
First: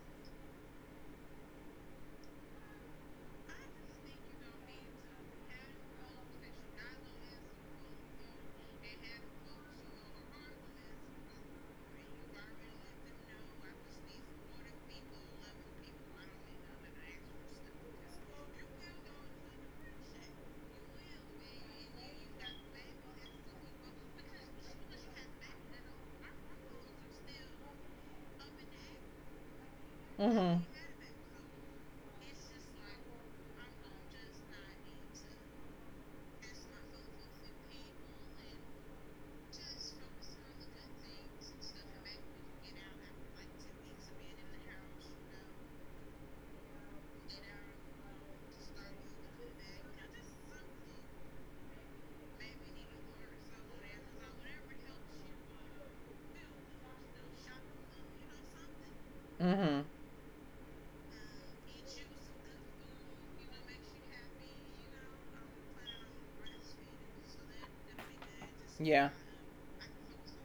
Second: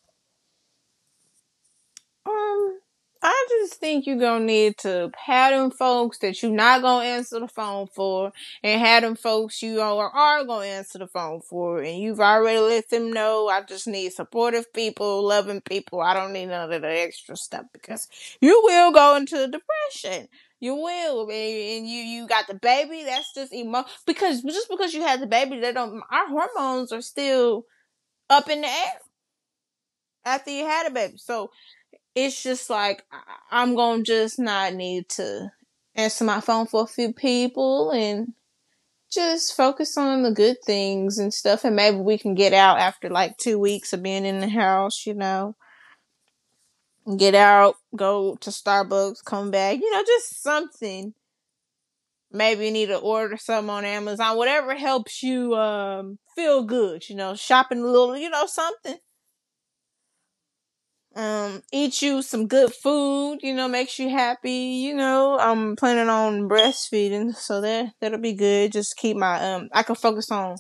S2: Um, I just think you're gonna need to have them folks that you're not gonna answer the phone for, and have them folks you are gonna answer the phone for, and you've already let them know. I just need supportive people, loving people. I don't need none of the extra stuff because you will go into depression. You will, baby, and you got the baby. That's just emo because just because you had the baby, they don't. Our hormones are still up in the air after you
S1: Mm-hmm.
S2: had a baby, so it's just like am gonna just not need to answer my phone for a few people and just focus on the good things and stuff and maybe we can get out after like 2 weeks of being in the house. Get out, go to Starbucks, come back, just something. Maybe you need to order something on Amazon, whatever helps you feel good, shopping a little, something
S1: Mm-hmm.
S2: eat you some good food, makes you happy. I'm planning on breastfeeding, so that'll be good. Just keep
S1: Yeah.
S2: my I can focus on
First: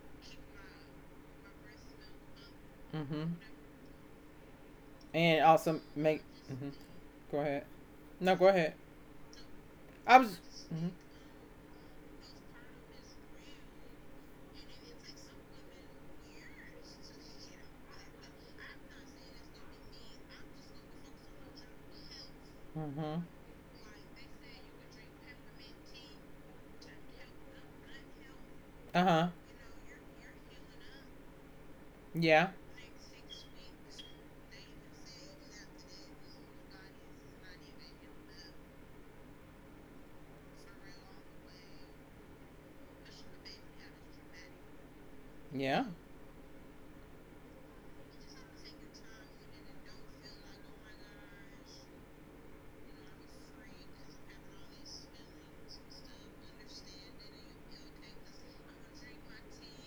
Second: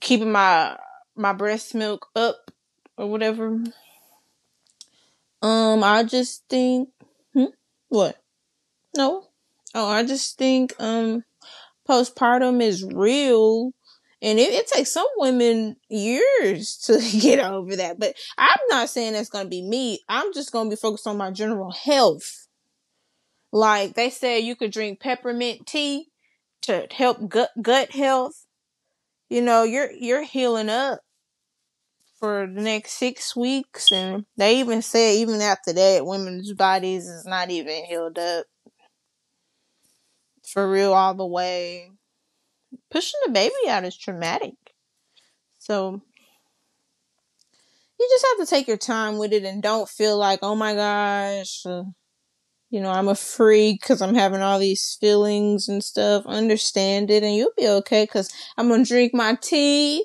S2: keeping my breast milk up or
S1: Mm-hmm.
S2: whatever.
S1: And also
S2: I
S1: make.
S2: just
S1: Mm-hmm.
S2: think.
S1: Go
S2: Hmm?
S1: ahead.
S2: What?
S1: No, go ahead.
S2: No. Oh, I
S1: I was.
S2: just think
S1: Mm-hmm.
S2: postpartum is real, and it takes some women years to get over that. But I'm not saying that's gonna be me. I'm just gonna be focused on my general health.
S1: Mm-hmm.
S2: Like they said, you could drink peppermint tea to help gut health.
S1: Uh huh.
S2: You know, you're healing up for the
S1: Yeah.
S2: next 6 weeks, and they even said even after that, women's bodies is not even healed up for real all the way. Pushing the baby out is traumatic,
S1: Yeah.
S2: so you just have to take your time with it and don't feel like, oh my gosh, I'm a freak because I'm having all these feelings and stuff. Understand it and you'll be okay because I'm going to drink my tea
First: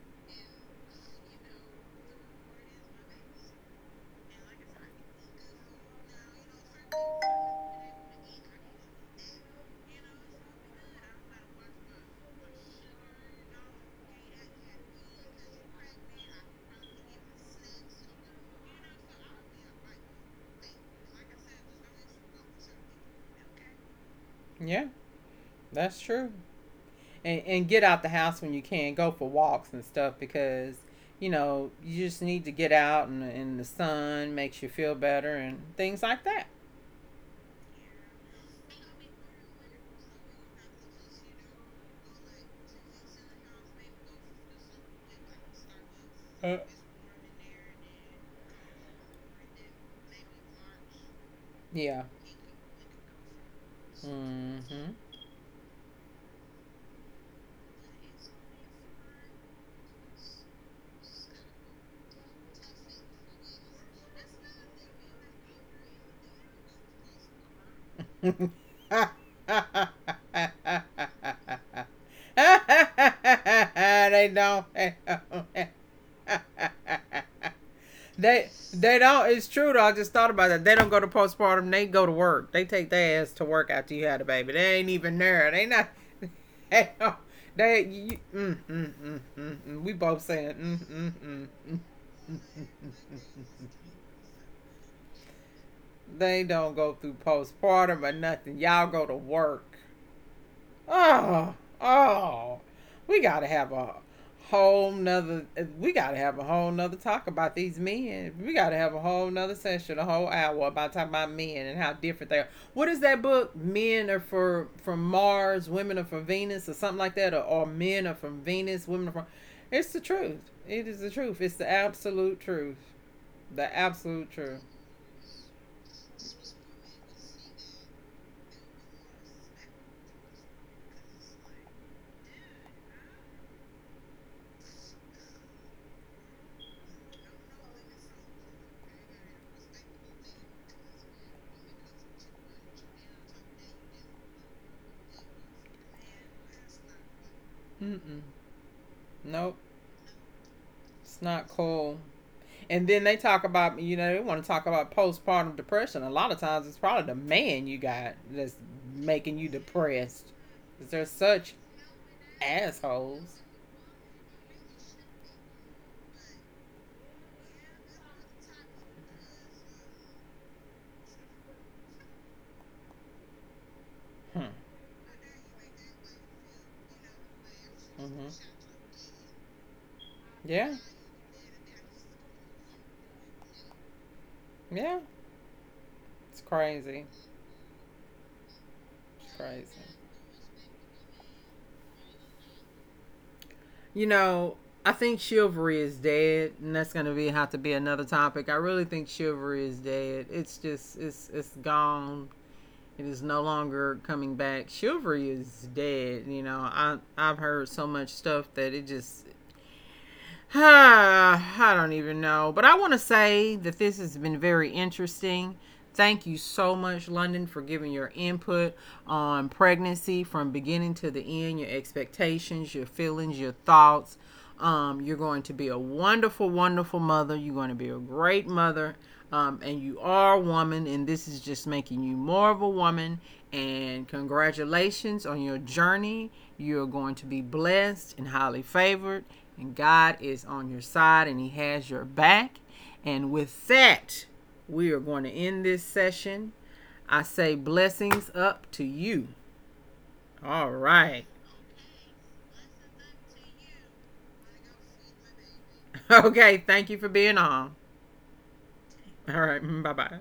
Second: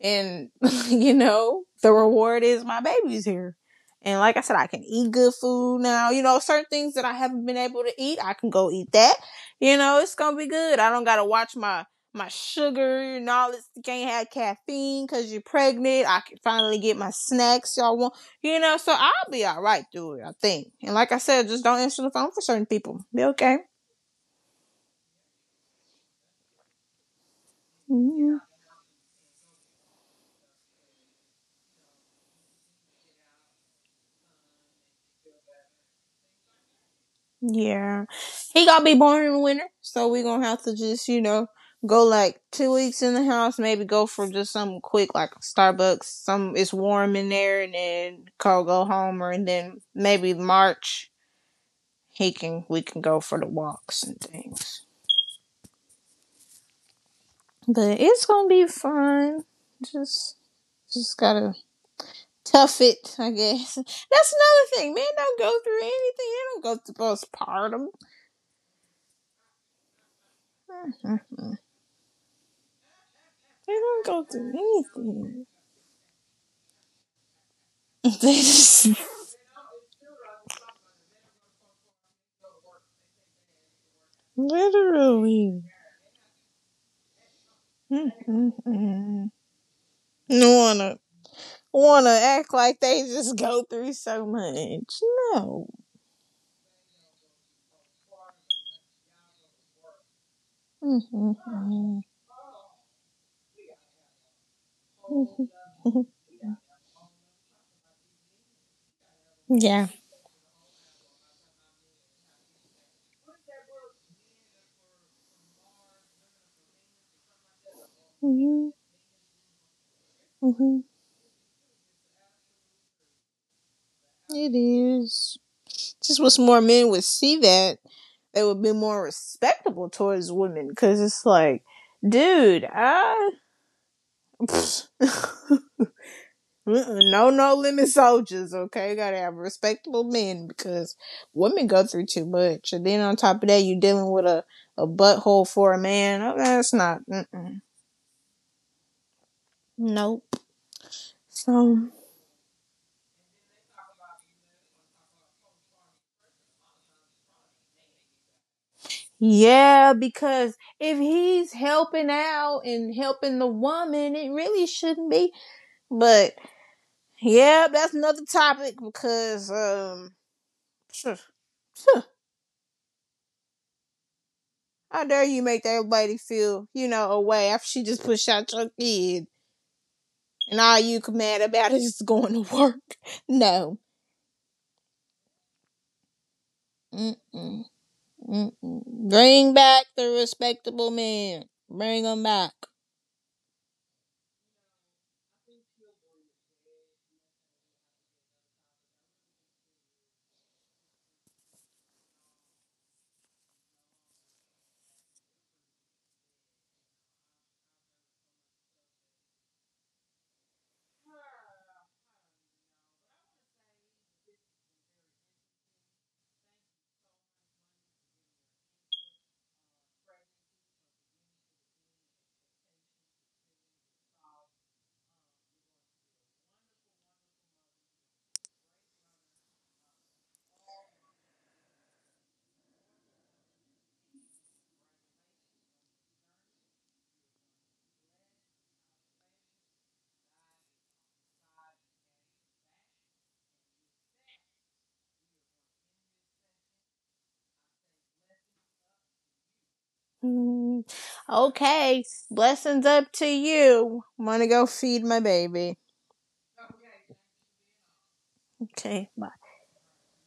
S2: and like, the reward is my baby's here. And like I said, I can eat good food now. Certain things that I haven't been able to eat, I can go eat that. It's gonna be good. I don't gotta watch my sugar and all this. You can't have caffeine because you're pregnant. I can finally get my snacks y'all want. So I'll be all right through it, I think. And like I said, just don't answer the phone for certain people, be okay.
S1: Yeah. That's true. And get out the
S2: Yeah.
S1: house when you can. Go for walks and stuff because you know you just need to get out and the sun makes you feel better and things like that.
S2: Yeah. He gonna be born in the winter, so we gonna have to just, you know, go like 2 weeks in the house, maybe go for just something quick like Starbucks, some
S1: Uh,
S2: it's warm in there and then Cole go home or and then maybe March
S1: Yeah.
S2: he can we can go for the walks and things.
S1: Mm-hmm.
S2: But it's gonna be fun. Just just gotta tough it, I guess. That's another thing. Men don't go through anything. They don't go through postpartum. They don't go
S1: They
S2: through
S1: don't.
S2: anything. They just
S1: They don't. It's true though. I just thought about that. They don't go to postpartum. They go to work. They take their ass to work after you had a baby. They ain't even
S2: literally
S1: there. They not. They don't. Mm, mm,
S2: Mm-mm-mm.
S1: mm, mm, mm. We both saying mm, mm,
S2: wanna
S1: mm, mm, mm,
S2: wanna
S1: mm,
S2: act like they
S1: mm,
S2: just
S1: mm.
S2: go through so much. No.
S1: They don't go through postpartum or nothing. Y'all go to work. Oh,
S2: Mm-mm-mm.
S1: oh, we gotta have a whole nother. We gotta have a whole nother talk about these men. We gotta have a whole nother
S2: Yeah.
S1: session, a whole hour about talking about men and how different they are. What is that book? Men are for from Mars, women are from Venus, or something like that, or men are from
S2: Mhm,
S1: Venus, women are from. It's the truth.
S2: mhm.
S1: It is the truth. It's the absolute truth. The absolute
S2: It
S1: truth.
S2: is. Just wish more men would see that. They would be more respectable towards women. Cause it's like, dude, I Pfft. Mm-mm, no, no limit soldiers. Okay, you gotta have respectable men because women go through too much, and then on top of that, you are dealing with a butthole for a man. Oh, that's not. Mm-mm.
S1: Mm-mm. Nope.
S2: Nope.
S1: It's not
S2: So
S1: cool. And then they talk about, you know, they want to talk about postpartum depression. A lot of times it's probably the man you got that's making you
S2: yeah,
S1: depressed.
S2: because
S1: Because
S2: if
S1: they're
S2: he's
S1: such
S2: helping out and helping
S1: assholes.
S2: the woman, it really shouldn't be. But yeah, that's another topic because
S1: Hmm.
S2: How dare you make that lady feel, you know, away after she just pushed
S1: Hmm.
S2: out your kid? And
S1: Yeah,
S2: all you can mad about is just going to work. No.
S1: yeah. It's crazy.
S2: Mm-mm, mm-mm.
S1: It's
S2: Bring
S1: crazy.
S2: back the respectable men. Bring them back.
S1: You know, I think chivalry is dead, and that's going to be have to be another topic. I really think chivalry is dead. It's just it's gone. It is no longer coming back. Chivalry is dead. You know, I I've heard so much stuff that it just I don't even know. But I want to say that this has been very interesting. Thank you so much, London, for giving your input on pregnancy from beginning to the end, your expectations, your feelings, your thoughts. You're going to be a wonderful, wonderful mother. You're going to be a great mother. And you are a woman, and this is just making you more of a woman. And congratulations on your journey. You're going to be blessed and highly favored and God is on your side and He has your back. And with that, we are going to end this session. I say blessings up to you. All
S2: Mm.
S1: right.
S2: Okay. Blessings up to you. Want to go feed my baby.
S1: Okay. Thank you for being on.
S2: Okay. Bye.
S1: All right. Bye bye.